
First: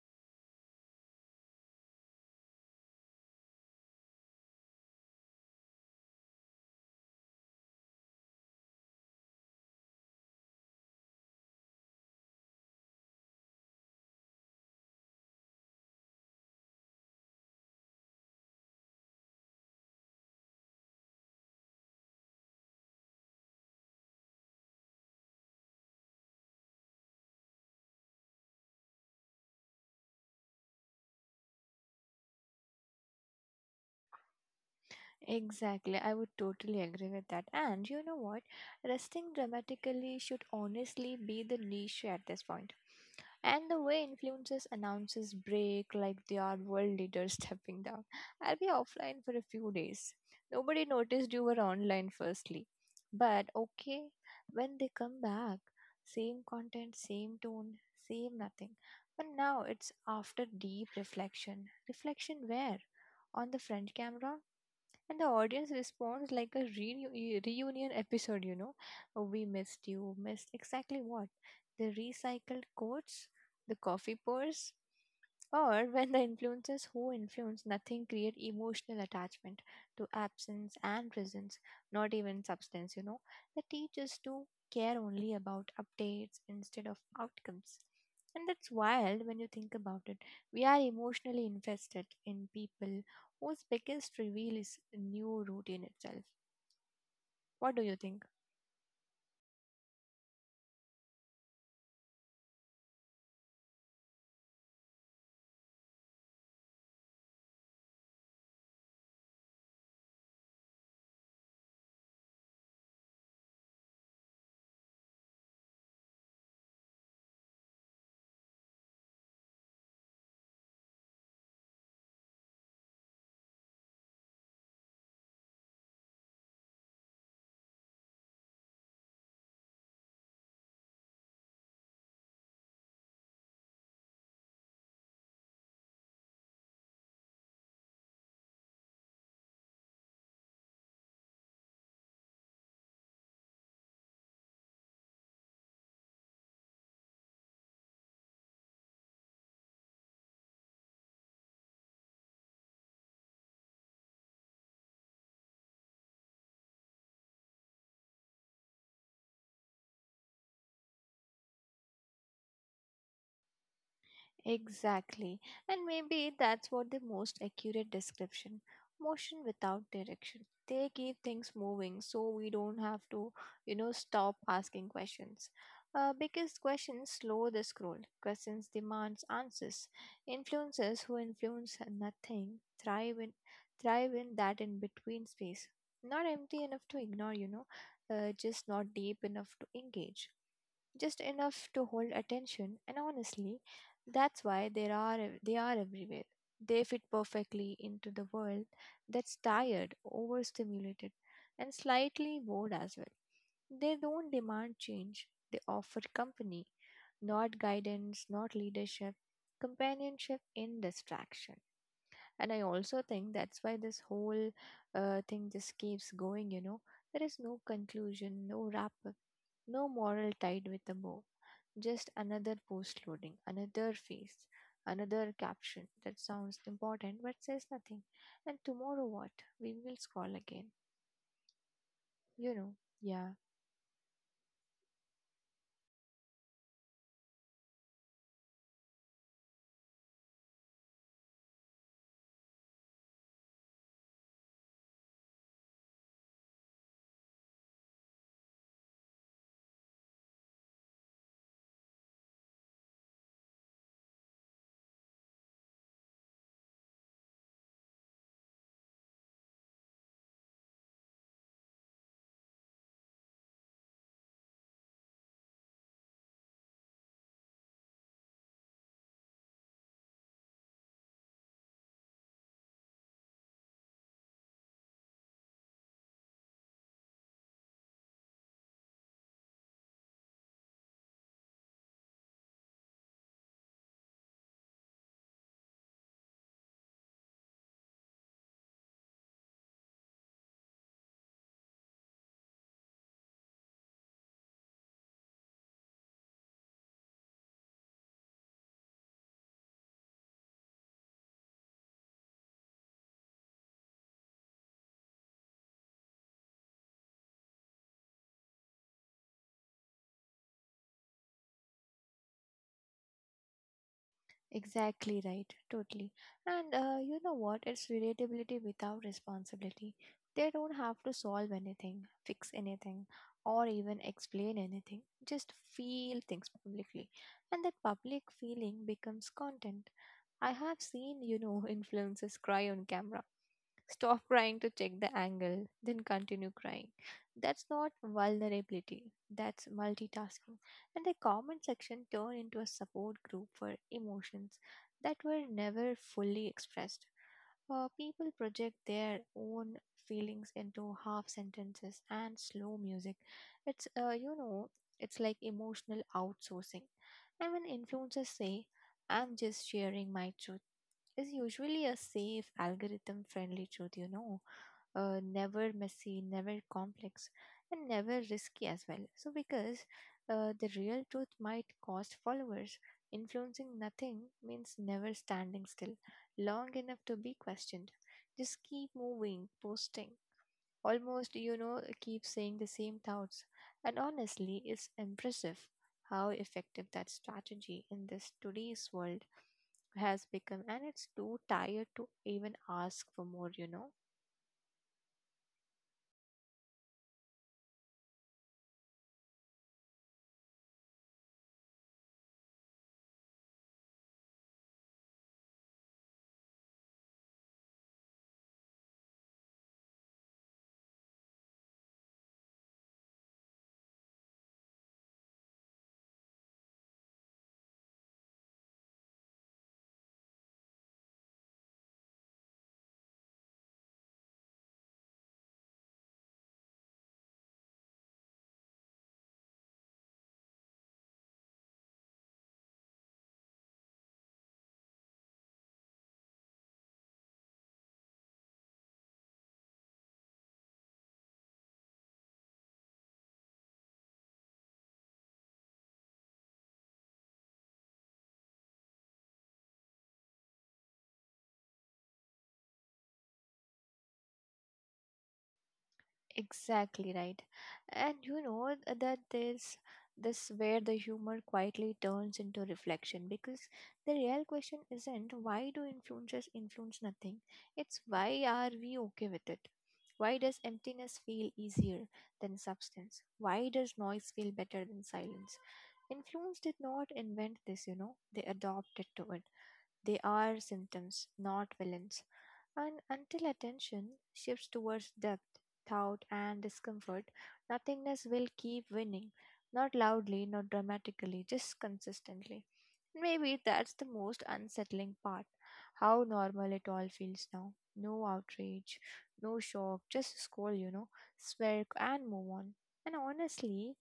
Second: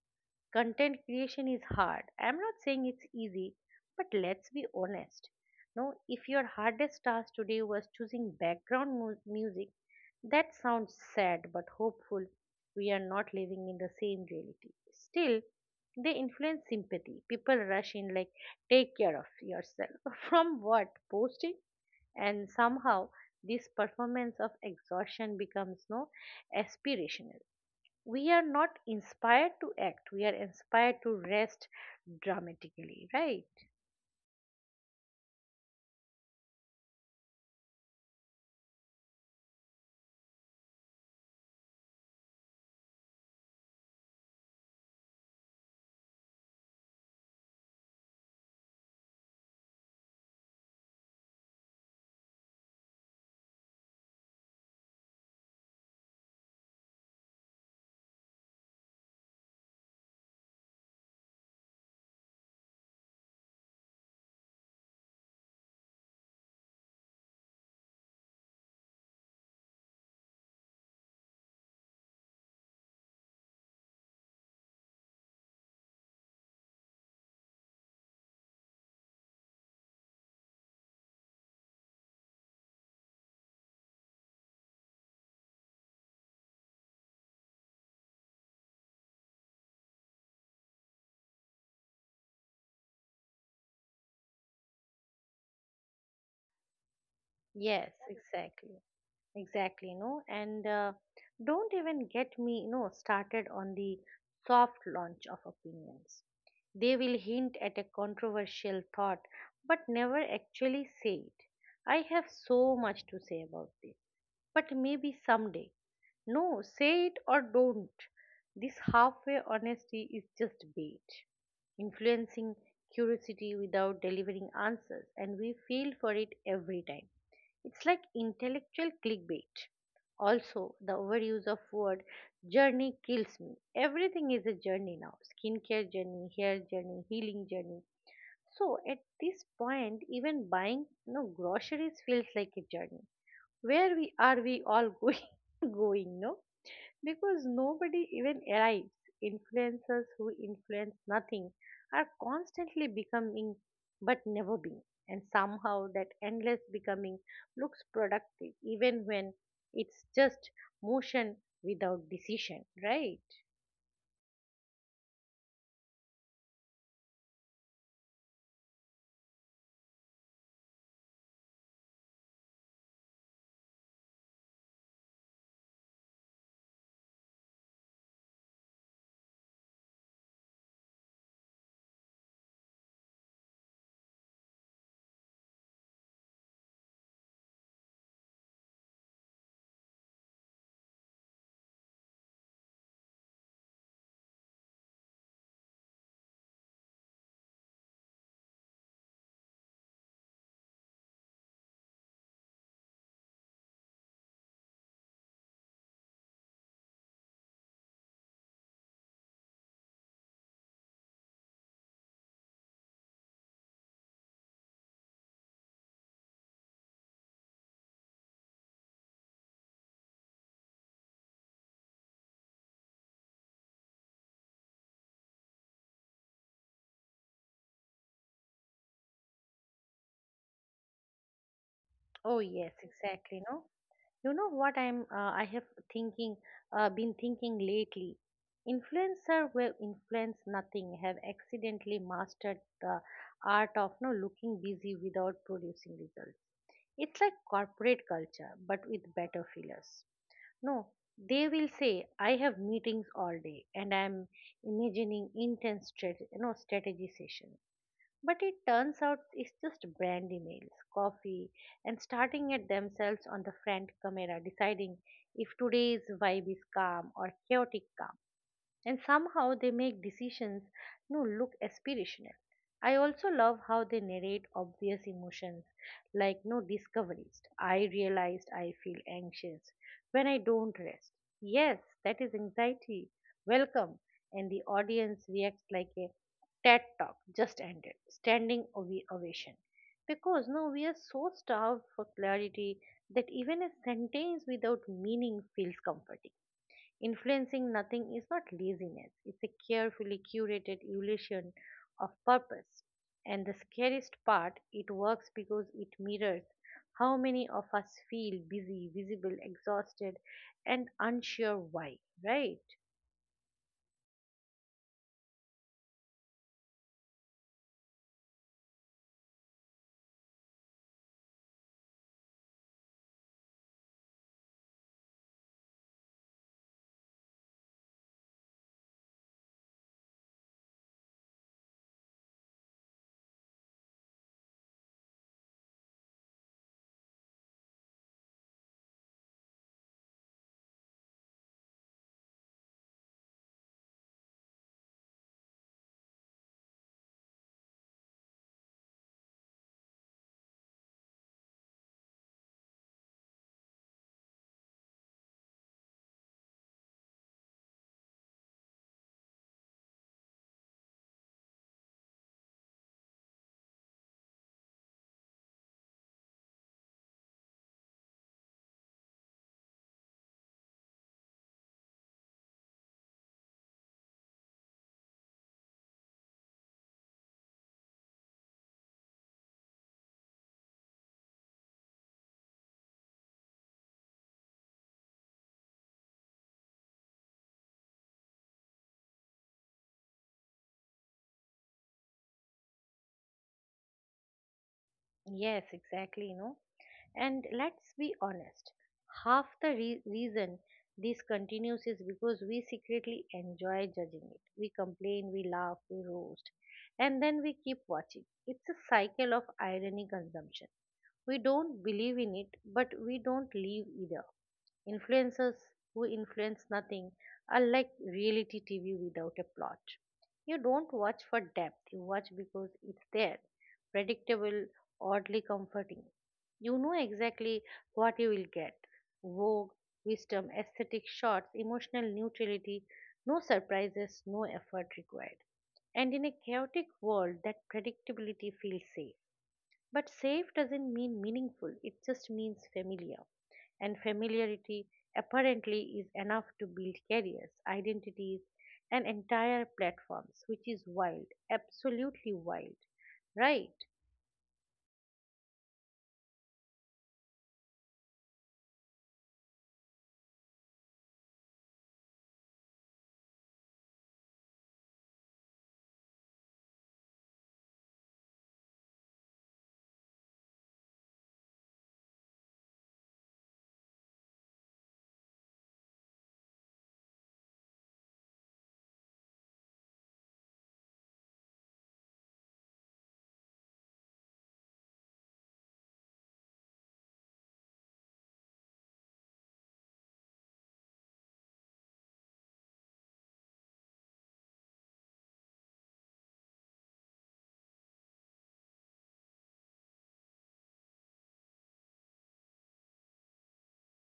content creation is hard, I'm not saying it's easy, but let's be honest, no, if your hardest task today was choosing background music that sounds sad but hopeful, we are not living in the same reality. Still, they influence sympathy, people rush in like, "Take care of yourself," from what, posting? And somehow this performance of exhaustion becomes no aspirational. We are not inspired to act, we are inspired to rest dramatically, right?
Exactly, I would totally agree with that. And you know what? Resting dramatically should honestly be the niche at this point. And the way influencers announces break like they are world leaders stepping down. I'll be offline for a few days. Nobody noticed you were online firstly. But okay, when they come back, same content, same tone, same nothing. But now it's after deep reflection. Reflection where? On the front camera? And the audience responds like a reunion episode, you know. "Oh, we missed you." Missed exactly what? The recycled coats, the coffee pours? Or when the influences who influence nothing create emotional attachment to absence and presence, not even substance, you know, that teach us to care only about updates instead of outcomes. And that's wild when you think about it. We are emotionally invested in people whose biggest reveal is a new routine itself. What do
Yes,
you think?
exactly, exactly, no, and don't even get me, you know, started on the soft launch of opinions. They will hint at a controversial thought but never actually say it. "I have so much to say about this, but maybe someday." No, say it or don't. This halfway honesty is just bait, influencing curiosity without delivering answers, and we feel for it every time. It's like intellectual clickbait. Also, the overuse of word journey kills me. Everything is a journey now. Skincare journey, hair journey, healing journey. So at this point, even buying, you know, groceries feels like a journey. Where we are we all going, no? Because nobody even arrives. Influencers who influence nothing are constantly becoming but never being. And somehow that endless becoming looks productive even when it's just motion without decision, right?
Exactly. And maybe that's what the most accurate description: motion without direction. They keep things moving so we don't have to, you know, stop asking questions. Because questions slow the scroll, questions demands answers. Influencers who influence nothing thrive in that in between space. Not empty enough to ignore, you know, just not deep enough to engage, just enough to hold attention. And honestly, that's why they are everywhere. They fit perfectly into the world that's tired, overstimulated, and slightly bored as well. They don't demand change, they offer company, not guidance, not leadership, companionship in distraction. And I also think that's why this whole thing just keeps going, you know. There is no conclusion, no wrap up, no moral tied with a bow, just another post loading, another face, another caption that sounds important but says nothing. And tomorrow what? We will scroll again.
Oh,
You
yes,
know, yeah,
exactly. No? You know what I have thinking been thinking lately. Influencer will influence nothing have accidentally mastered the art of no looking busy without producing results. It's like corporate culture but with better fillers. No, they will say, "I have meetings all day," and I'm imagining intense you know strategy sessions, but it turns out it's just brand emails, coffee, and starting at themselves on the front camera, deciding if today's vibe is calm or chaotic calm. And somehow they make decisions no look aspirational. I also love how they narrate obvious emotions like no discoveries. "I realized I feel anxious when I don't rest." Yes, that is anxiety, welcome. And the audience reacts like a TED talk just ended, standing ovation, because no, we are so starved for clarity that even a sentence without meaning feels comforting. Influencing nothing is not laziness, it's a carefully curated illusion of purpose. And the scariest part, it works because it mirrors how many of us feel busy, visible, exhausted, and unsure why, right?
exactly right, totally. And You know what? It's relatability without responsibility. They don't have to solve anything, fix anything, or even explain anything. Just feel things publicly. And that public feeling becomes content. I have seen, you know, influencers cry on camera, stop crying to check the angle, then continue crying. That's not vulnerability, that's multitasking. And the comment section turned into a support group for emotions that were never fully expressed. People project their own feelings into half sentences and slow music. It's, uh, you know, it's like emotional outsourcing. And when influencers say, I'm just sharing my truth, is usually a safe, algorithm friendly truth, you know. Never messy, never complex, and never risky as well. So, because the real truth might cost followers, influencing nothing means never standing still long enough to be questioned. Just keep moving, posting, almost, you know, keep saying the same thoughts. And honestly, it's impressive how effective that strategy in this today's world has become, and it's too tired to even ask for more, you know.
Yes, exactly, you know. And let's be honest, half the reason this continues is because we secretly enjoy judging it. We complain, we laugh, we roast, and then we keep watching. It's a cycle of irony consumption. We don't believe in it, but we don't live either. Influencers who influence nothing are like reality TV without a plot. You don't watch for depth, you watch because it's there, predictable, oddly comforting. You know exactly what you will get, vogue, wisdom, aesthetic shots, emotional neutrality, no surprises, no effort required. And in a chaotic world, that predictability feels safe. But safe doesn't mean meaningful, it just means familiar. And familiarity apparently is enough to build careers, identities, and entire platforms, which is wild, absolutely wild, right?
Exactly right. And you know that there's this where the humor quietly turns into reflection, because the real question isn't why do influencers influence nothing? It's why are we okay with it? Why does emptiness feel easier than substance? Why does noise feel better than silence? Influence did not invent this, you know, they adopted to it. They are symptoms, not villains. And until attention shifts towards depth, thought, and discomfort, nothingness will keep winning. Not loudly, not dramatically, just consistently. Maybe that's the most unsettling part. How normal it all feels now. No outrage, no shock, just scroll, you know, smirk, and move on. And honestly,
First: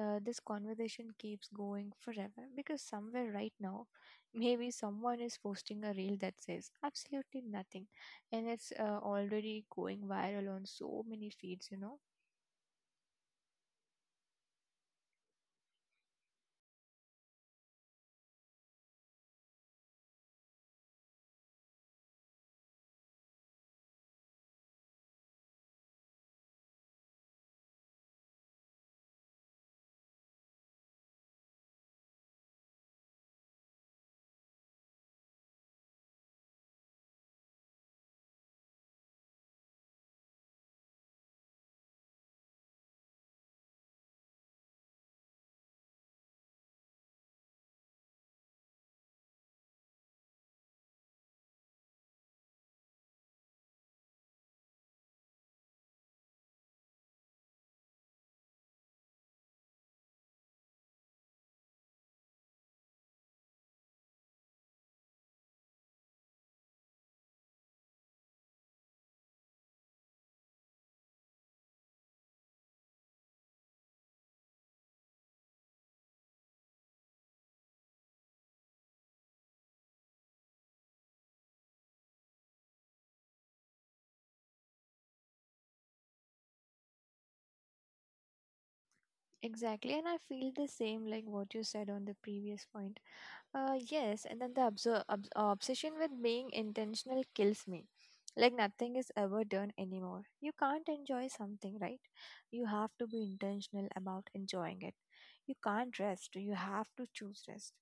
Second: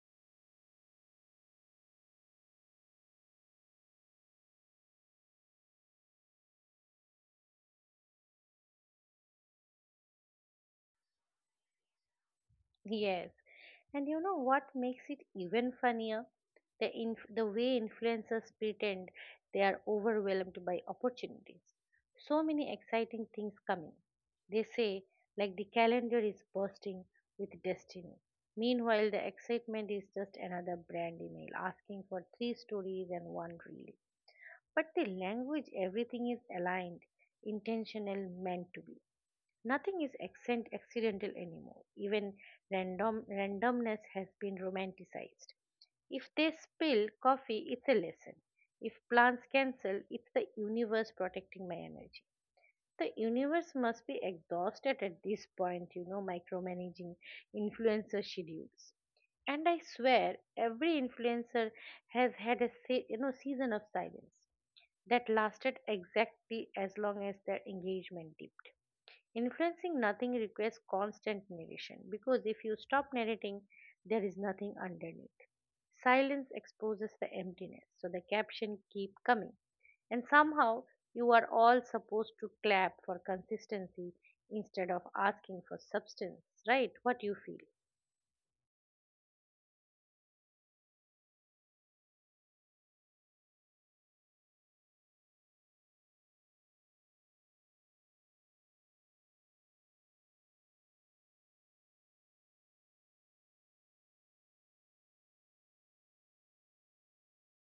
this conversation keeps going forever because somewhere right now maybe someone is posting a reel that says absolutely nothing and it's already going viral on so many feeds, you know.
Yes. And you know what makes it even funnier? The, the way influencers pretend they are overwhelmed by opportunities. "So many exciting things coming," they say, like the calendar is bursting with destiny. Meanwhile, the excitement is just another brand email asking for three stories and one reel. But the language, everything is aligned, intentional, meant to be. Nothing is accent accidental anymore. Even randomness has been romanticized. If they spill coffee, it's a lesson. If plans cancel, it's the universe protecting my energy. The universe must be exhausted at this point, micromanaging influencer schedules. And I swear, every influencer has had a season of silence that lasted exactly as long as their engagement dipped. Influencing nothing requires constant narration because if you stop narrating, there is nothing underneath. Silence exposes the emptiness, so the caption keep coming. And somehow you are all supposed to clap for consistency instead of asking for substance, right? What you feel.
Exactly, and I feel the same like what you said on the previous point. Yes, and then the obsession with being intentional kills me. Like nothing is ever done anymore. You can't enjoy something, right? You have to be intentional about enjoying it. You can't rest. You have to choose rest.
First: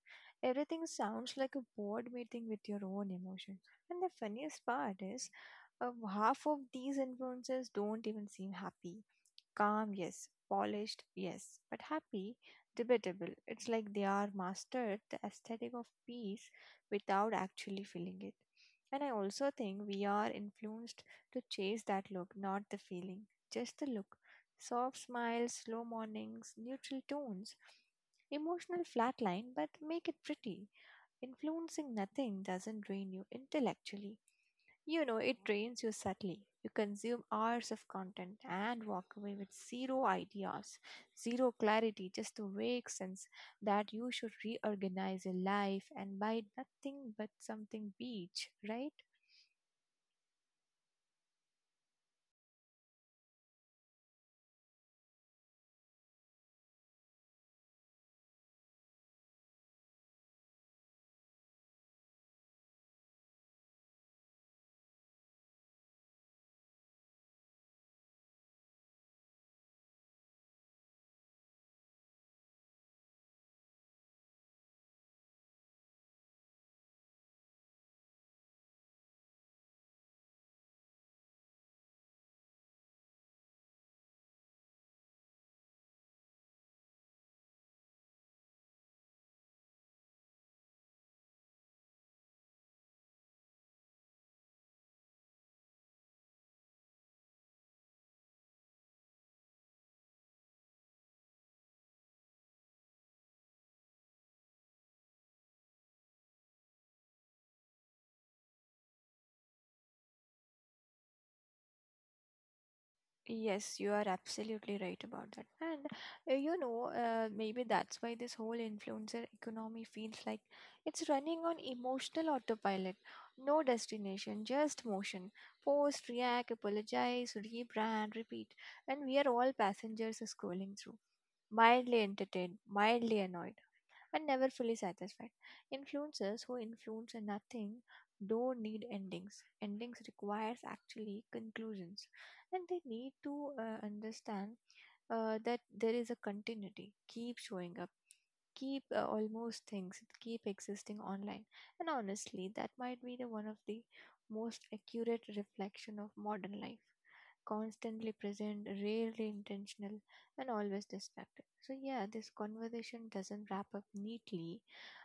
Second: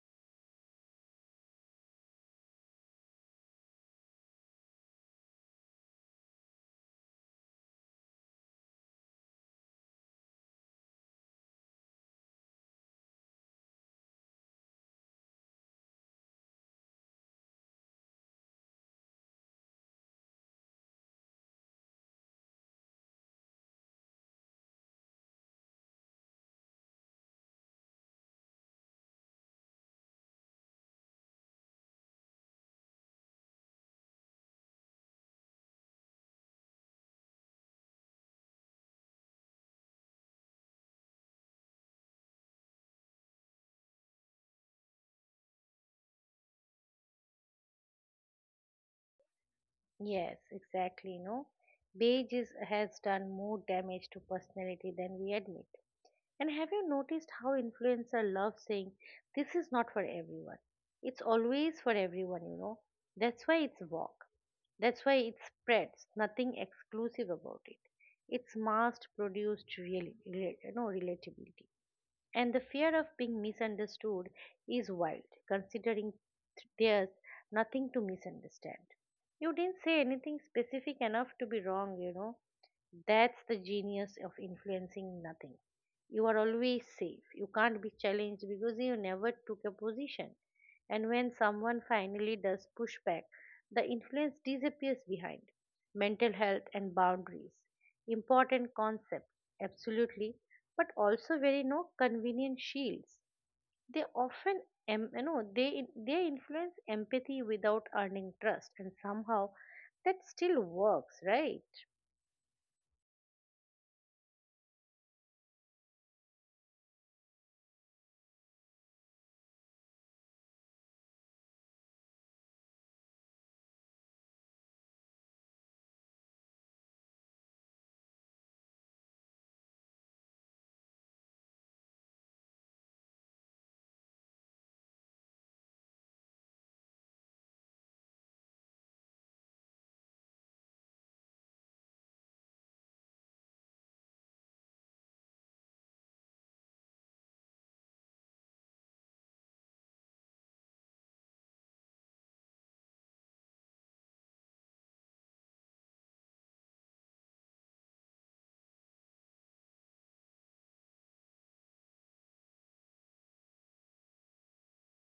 Everything sounds like a board meeting with your own emotions. And the funniest part is, half of these influences don't even seem happy. Calm, yes. Polished, yes. But happy, debatable. It's like they are mastered the aesthetic of peace without actually feeling it. And I also think we are influenced to chase that look, not the feeling, just the look. Soft smiles, slow mornings, neutral tones, emotional flatline, but make it pretty. Influencing nothing doesn't drain you intellectually. You know, it drains you subtly. You consume hours of content and walk away with zero ideas, zero clarity, just a vague sense that you should reorganize your life and buy nothing but something beach, right?
Yes, exactly. No, beige is, has done more damage to personality than we admit. And have you noticed how influencers love saying this is not for everyone? It's always for everyone, That's why it's walk. That's why it spreads. Nothing exclusive about it. It's mass produced really, real relatability. And the fear of being misunderstood is wild, considering there's nothing to misunderstand. You didn't say anything specific enough to be wrong, That's the genius of influencing nothing. You are always safe. You can't be challenged because you never took a position. And when someone finally does push back, the influence disappears behind. Mental health and boundaries. Important concepts, absolutely, but also very no convenient shields. They often em- you know they influence empathy without earning trust and somehow that still works, right?
Yes, you are absolutely right about that. And maybe that's why this whole influencer economy feels like it's running on emotional autopilot. No destination, just motion. Post, react, apologize, rebrand, repeat. And we are all passengers scrolling through, mildly entertained, mildly annoyed, and never fully satisfied. Influencers who influence nothing don't need endings. Endings requires actually conclusions, and they need to understand that there is a continuity. Keep showing up, keep almost things keep existing online. And honestly that might be the one of the most accurate reflection of modern life, constantly present, rarely intentional, and always distracted. So yeah, this conversation doesn't wrap up neatly.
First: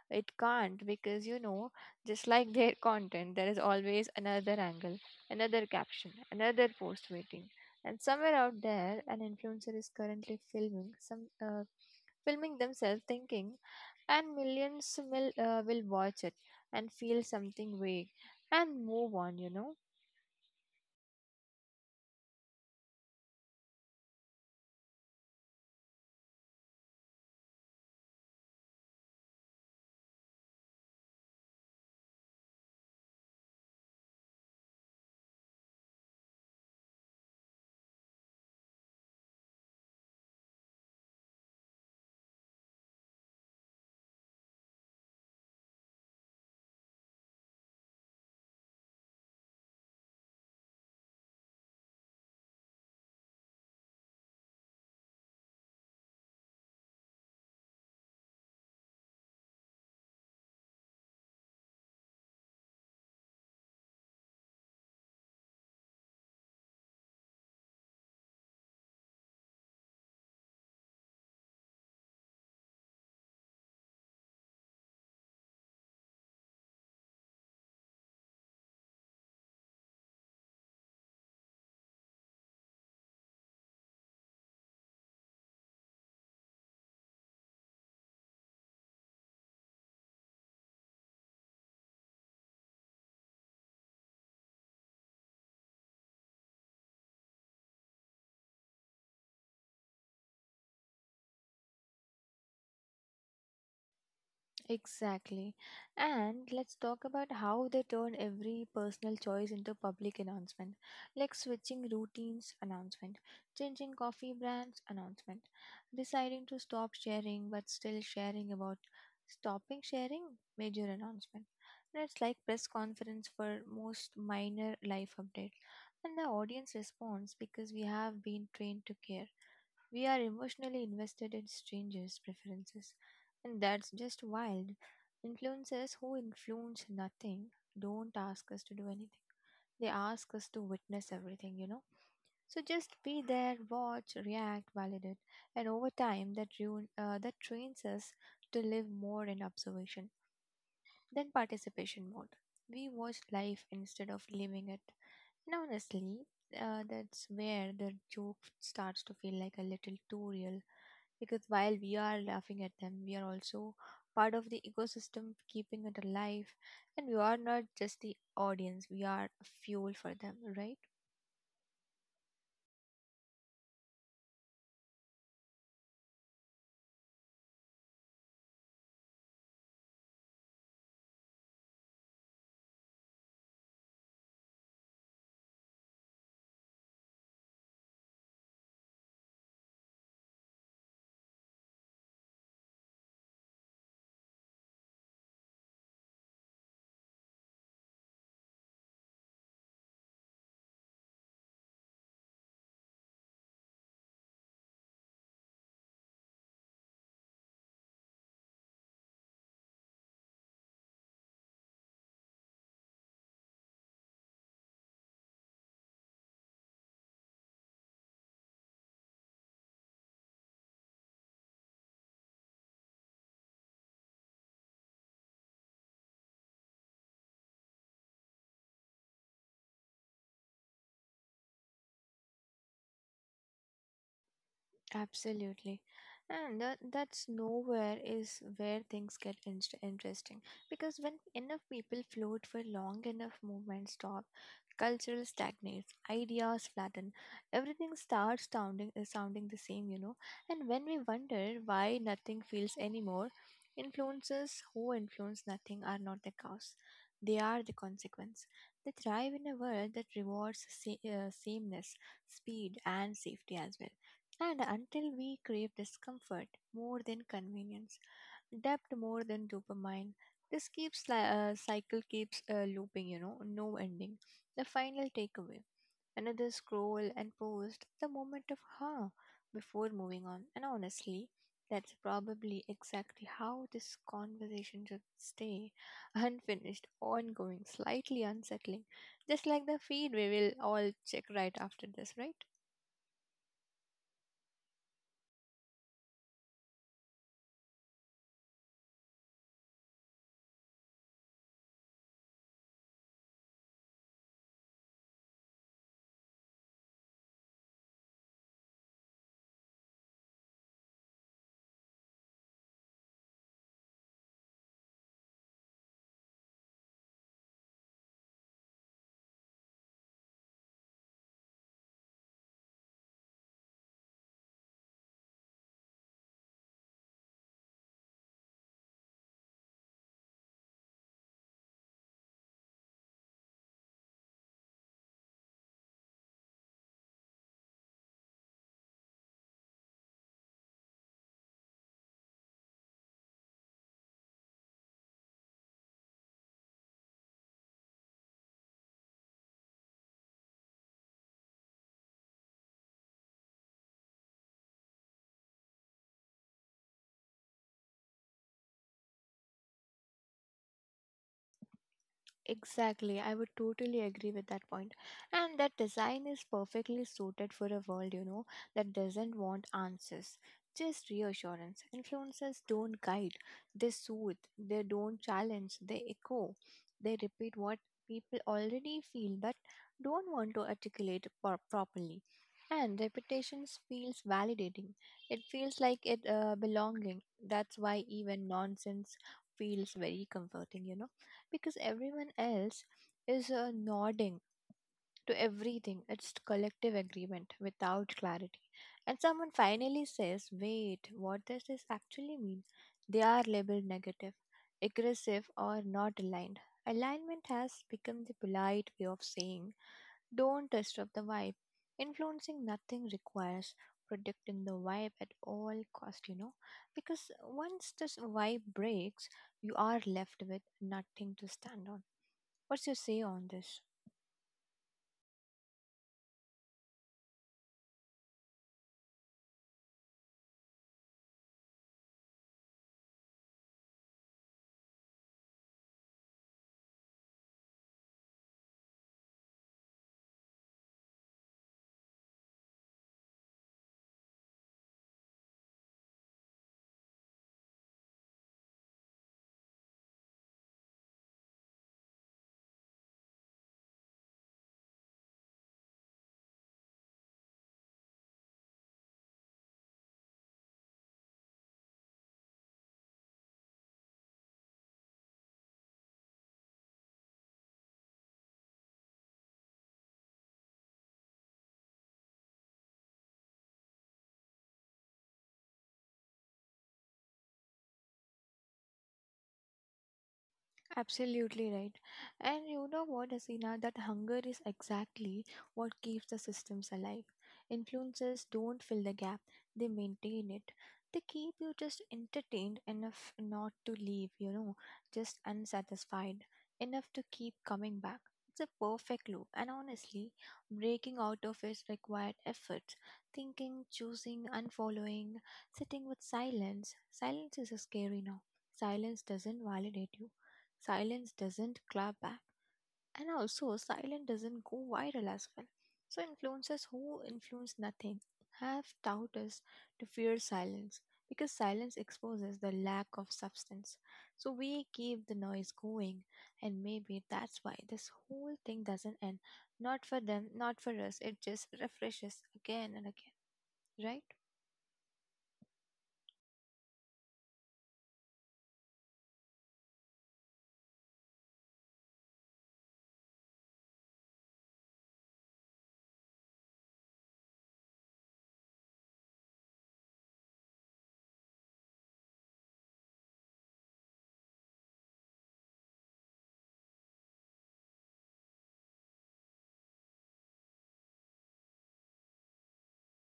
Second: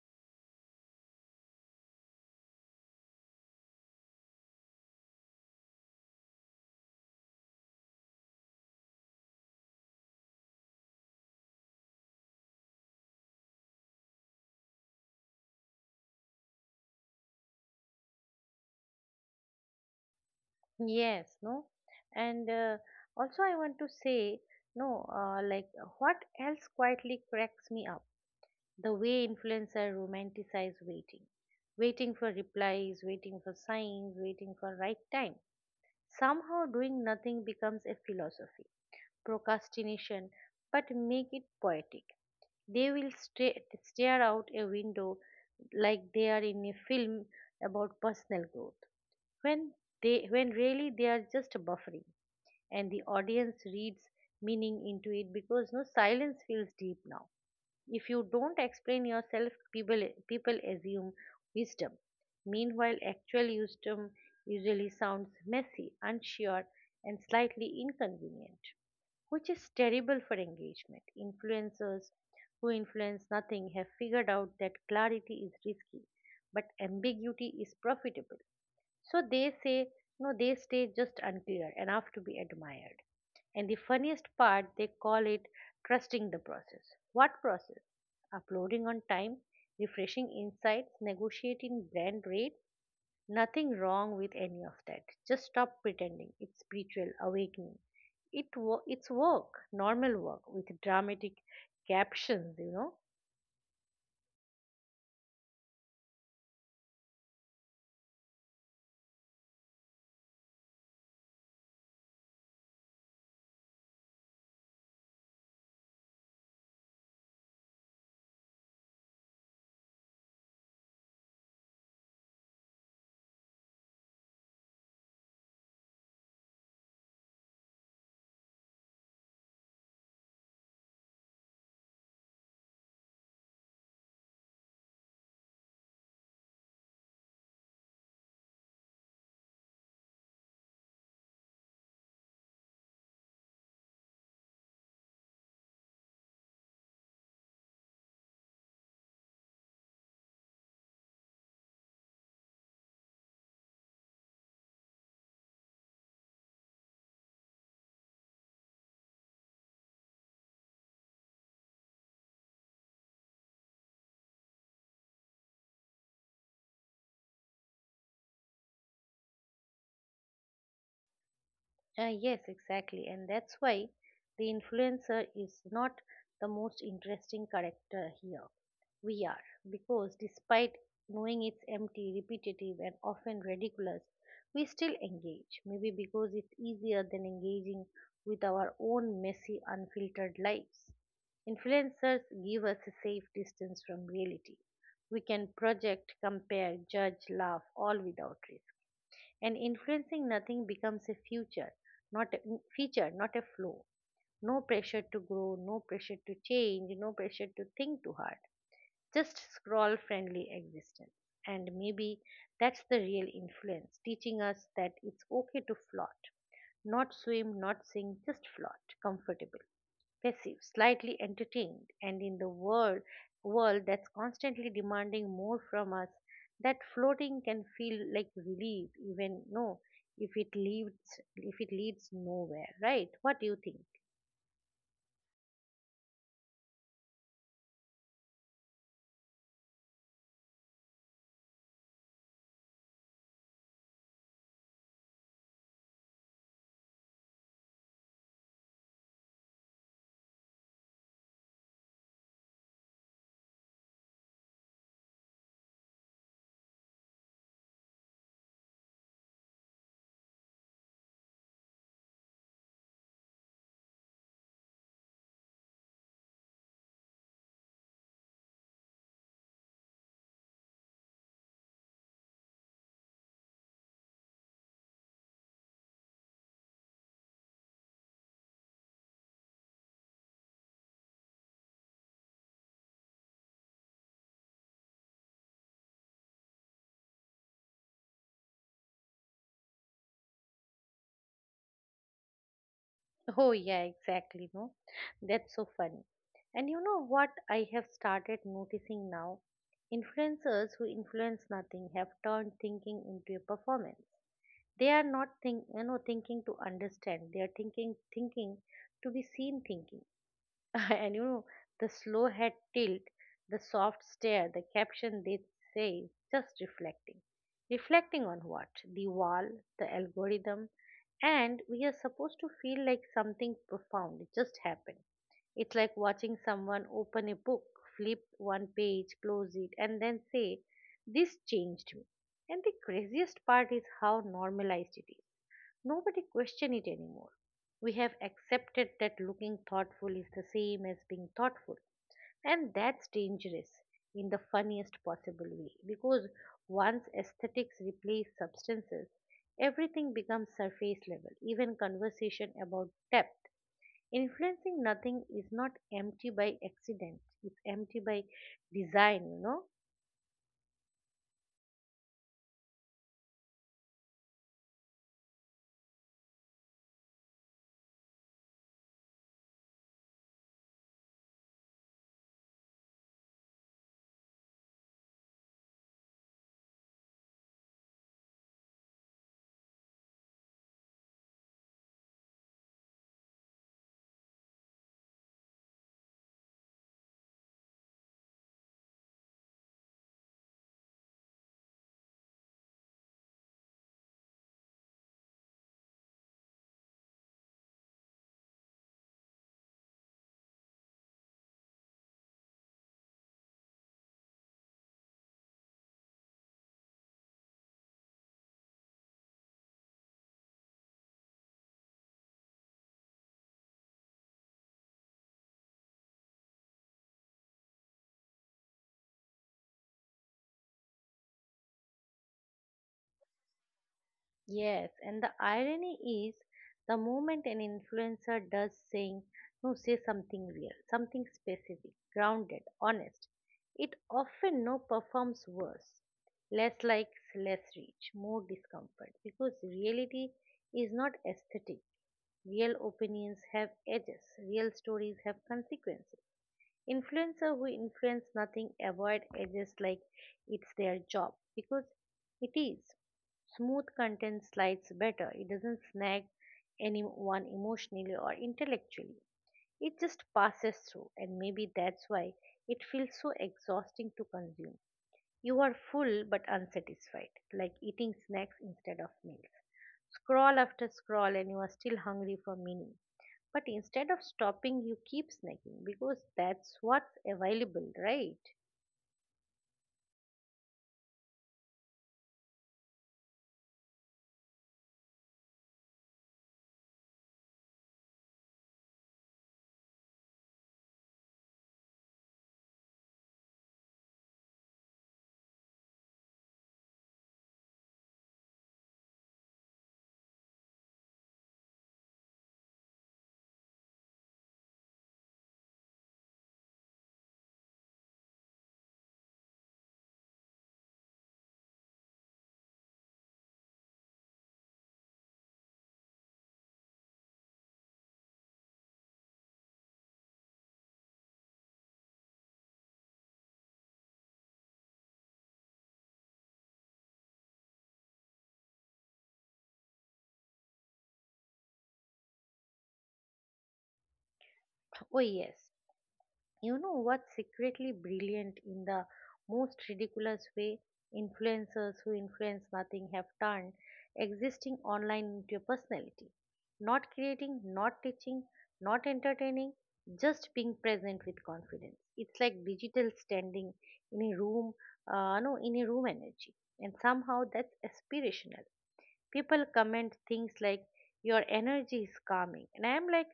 It can't because just like their content, there is always another angle, another caption, another post waiting. And somewhere out there, an influencer is currently filming themselves thinking, and millions will watch it and feel something vague and move on.
Yes, no, and also I want to say, no, like what else quietly cracks me up? The way influencers romanticize waiting, waiting for replies, waiting for signs, waiting for right time. Somehow doing nothing becomes a philosophy, procrastination, but make it poetic. They will stare out a window like they are in a film about personal growth when they when really they are just buffering, and the audience reads meaning into it because no silence feels deep now. If you don't explain yourself, people assume wisdom. Meanwhile actual wisdom usually sounds messy, unsure, and slightly inconvenient, which is terrible for engagement. Influencers who influence nothing have figured out that clarity is risky, but ambiguity is profitable, so they say, no, they stay just unclear enough to be admired. And the funniest part, they call it trusting the process. What process? Uploading on time, refreshing insights, negotiating brand rates. Nothing wrong with any of that. Just stop pretending. It's spiritual awakening. It's work, normal work with dramatic captions,
Exactly. And let's talk about how they turn every personal choice into public announcement, like switching routines announcement, changing coffee brands announcement, deciding to stop sharing but still sharing about stopping sharing major announcement. And it's like press conference for most minor life update. And the audience responds because we have been trained to care. We are emotionally invested in strangers' preferences, and that's just wild. Influencers who influence nothing don't ask us to do anything, they ask us to witness everything, you know. So just be there, watch, react, validate, and over time that trains us to live more in observation then participation mode. We watch life instead of living it. And honestly, that's where the joke starts to feel like a little too real because while we are laughing at them, we are also part of the ecosystem, keeping it alive, and we are not just the audience, we are fuel for them, right?
Yes, exactly. And that's why the influencer is not the most interesting character here. We are. Because despite knowing it's empty, repetitive, and often ridiculous, we still engage. Maybe because it's easier than engaging with our own messy, unfiltered lives. Influencers give us a safe distance from reality. We can project, compare, judge, laugh, all without risk, and influencing nothing becomes a future, not a feature, not a flow. No pressure to grow, no pressure to change, no pressure to think too hard, just scroll friendly existence. And maybe that's the real influence, teaching us that it's okay to float, not swim, not sing, just float comfortably, passive, slightly entertained, and in the world that's constantly demanding more from us, that floating can feel like relief, even no, if it leads if it leads nowhere, right? What do you think?
Absolutely. And that's nowhere is where things get interesting because when enough people float for long enough, movements stop, cultural stagnates, ideas flatten, everything starts sounding the same, you know. And when we wonder why nothing feels anymore, influences who influence nothing are not the cause; they are the consequence. They thrive in a world that rewards sameness, speed, and safety as well. And until we crave discomfort more than convenience, depth more than dopamine, this cycle keeps looping. You know, no ending. The final takeaway: another scroll and post. The moment of huh before moving on. And honestly, that's probably exactly how this conversation should stay: unfinished, ongoing, slightly unsettling, just like the feed we will all check right after this, right?
Oh yeah, exactly. No, that's so funny. And you know what I have started noticing now? Influencers who influence nothing have turned thinking into a performance. They are not thinking to understand, they are thinking to be seen thinking. And you know, the slow head tilt, the soft stare, the caption, they say just reflecting. Reflecting on what? The wall? The algorithm? And we are supposed to feel like something profound it just happened. It's like watching someone open a book, flip one page, close it, and then say this changed me. And the craziest part is how normalized it is. Nobody question it anymore. We have accepted that looking thoughtful is the same as being thoughtful, and that's dangerous in the funniest possible way because once aesthetics replace substances, everything becomes surface level, even conversation about depth. Influencing nothing is not empty by accident, it's empty by design,
Exactly, I would totally agree with that point. And that design is perfectly suited for a world, you know, that doesn't want answers, just reassurance. Influencers don't guide, they soothe, they don't challenge, they echo, they repeat what people already feel but don't want to articulate properly. And repetitions feels validating. It feels like it belonging. That's why even nonsense feels very comforting, you know, because everyone else is nodding to everything. It's collective agreement without clarity. And someone finally says, wait, what does this actually mean? They are labeled negative, aggressive, or not aligned. Alignment has become the polite way of saying, don't disrupt the vibe. Influencing nothing requires protecting the vibe at all cost, you know, because once this vibe breaks, you are left with nothing to stand on. What's your say on this?
Yes, and the irony is the moment an influencer does saying no say something real, something specific, grounded, honest, it often no performs worse. Less likes, less reach, more discomfort because reality is not aesthetic. Real opinions have edges, real stories have consequences. Influencers who influence nothing avoid edges like it's their job because it is. Smooth content slides better. It doesn't snag anyone emotionally or intellectually. It just passes through, and maybe that's why it feels so exhausting to consume. You are full but unsatisfied, like eating snacks instead of meals. Scroll after scroll, and you are still hungry for meaning. But instead of stopping, you keep snacking because that's what's available, right?
Absolutely right. And you know what, Hasina, that hunger is exactly what keeps the systems alive. Influencers don't fill the gap, they maintain it. They keep you just entertained enough not to leave, you know, just unsatisfied, enough to keep coming back. It's a perfect loop, and honestly, breaking out of it required effort. Thinking, choosing, unfollowing, sitting with silence. Silence is scary now. Silence doesn't validate you. Silence doesn't clap back, and also silence doesn't go viral as well. So influencers who influence nothing have taught us to fear silence because silence exposes the lack of substance. So we keep the noise going, and maybe that's why this whole thing doesn't end. Not for them, not for us. It just refreshes again and again, right?
Oh, yes. You know what's secretly brilliant in the most ridiculous way? Influencers who influence nothing have turned existing online into a personality. Not creating, not teaching, not entertaining, just being present with confidence. It's like digital standing in a room, no, in a room energy. And somehow that's aspirational. People comment things like, your energy is calming. And I'm like,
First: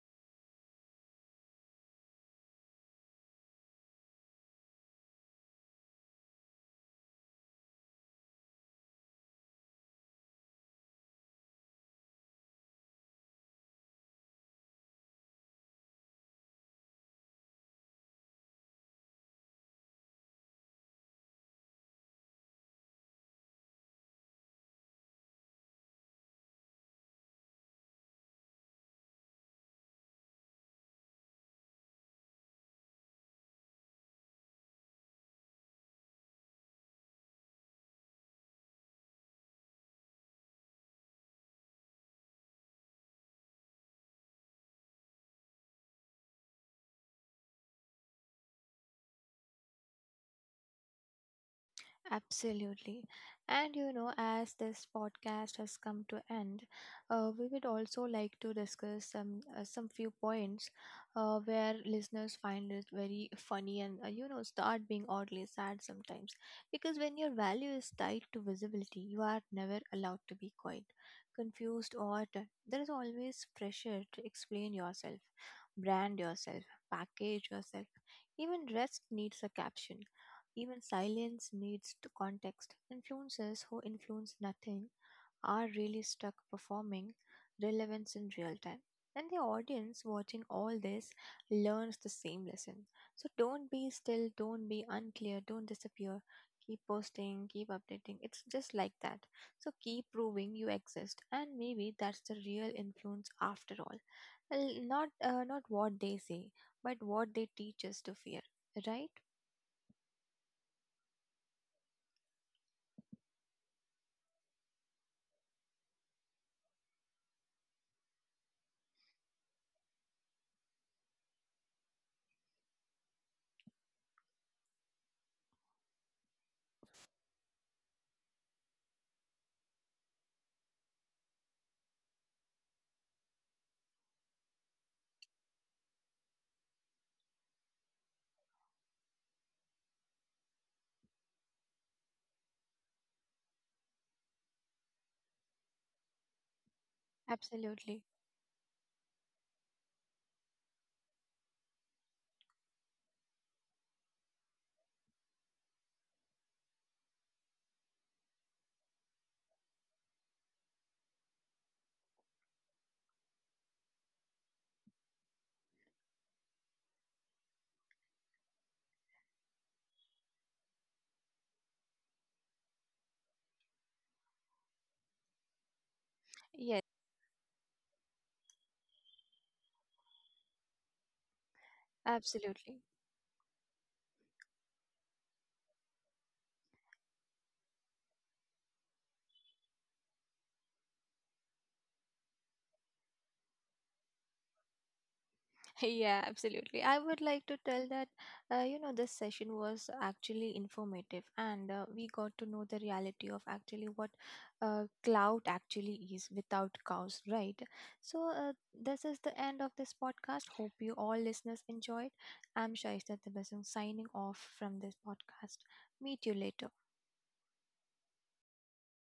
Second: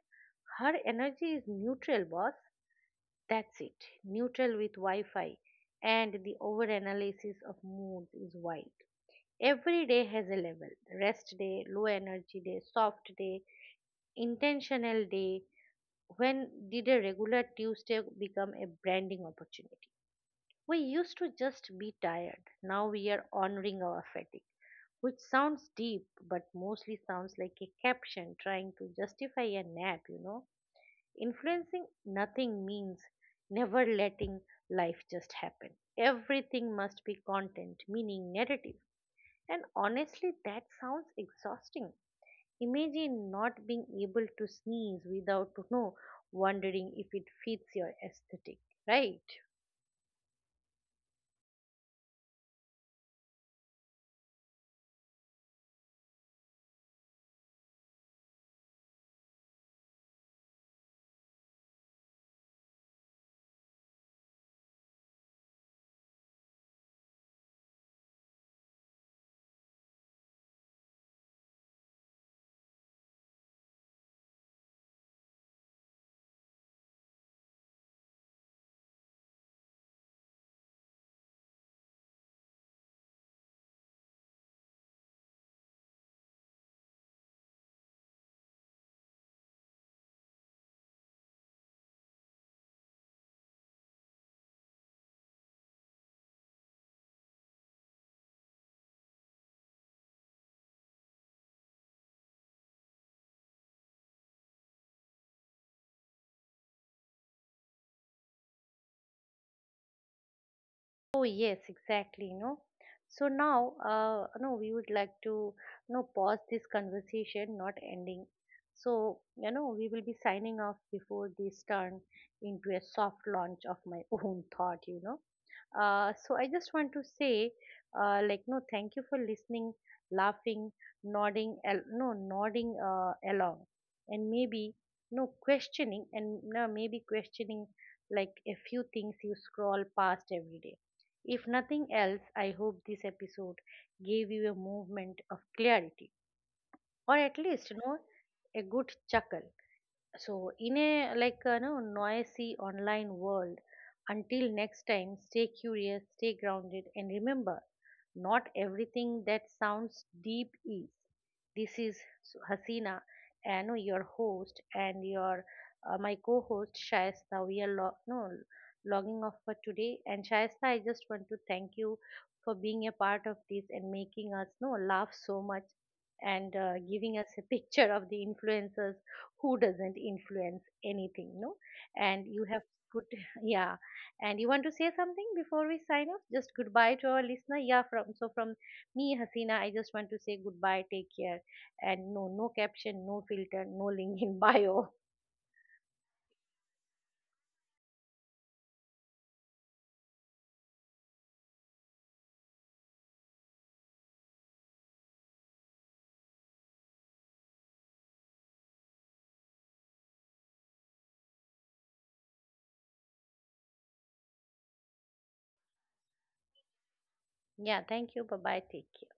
her energy is neutral boss, that's it. Neutral with Wi Fi. And the overanalysis of moods is wide. Every day has a level: rest day, low energy day, soft day, intentional day. When did a regular Tuesday become a branding opportunity? We used to just be tired. Now we are honoring our fatigue, which sounds deep but mostly sounds like a caption trying to justify a nap, Influencing nothing means never letting life just happen. Everything must be content, meaning, narrative. And honestly, that sounds exhausting. Imagine not being able to sneeze without to know, wondering if it fits your aesthetic, right?
Absolutely. And you know, as this podcast has come to end, we would also like to discuss some few points where listeners find it very funny and you know, start being oddly sad sometimes because when your value is tied to visibility, you are never allowed to be quiet, confused, or there is always pressure to explain yourself, brand yourself, package yourself. Even rest needs a caption, even silence needs to context. Influencers who influence nothing are really stuck performing relevance in real time. And the audience watching all this learns the same lesson. So don't be still, don't be unclear, don't disappear. Keep posting, keep updating. It's just like that. So keep proving you exist. And maybe that's the real influence after all. Well, not what they say, but what they teach us to fear, right?
Oh yes, exactly. No, so now, no, we would like to, pause this conversation, not ending. So you know, we will be signing off before this turn into a soft launch of my own thought. You know, so I just want to say, like, no, thank you for listening, laughing, nodding, al- no, nodding along, and maybe no questioning, and no, maybe questioning like a few things you scroll past every day. If nothing else, I hope this episode gave you a movement of clarity, or at least,
Absolutely.
a good chuckle. So, in a like noisy online world, until next time, stay curious, stay grounded, and remember, not everything that sounds deep is. This is Hasina, and no, your host, and your my co-host Shaista. We are lo- no logging off for today, and Shaista, I just want to thank you for being a part of this and making us no laugh so much and
Yes.
giving us a picture of the influencers who doesn't influence anything no. And you have
Absolutely.
good yeah. And you want to say something before we sign off, just goodbye to our listener. Yeah, from so from me Hasina, I just want to say goodbye, take care, and no, no caption, no filter, no link in bio.
Yeah, absolutely. I would like to tell that, you know, this session was actually informative and we got to know the reality of actually what cloud actually is without cows, right? So, this is the end of this podcast. Hope you all listeners enjoyed. I'm Shaista Tabasum signing off from this podcast. Meet you later.
Yeah, thank you, bye bye, take care.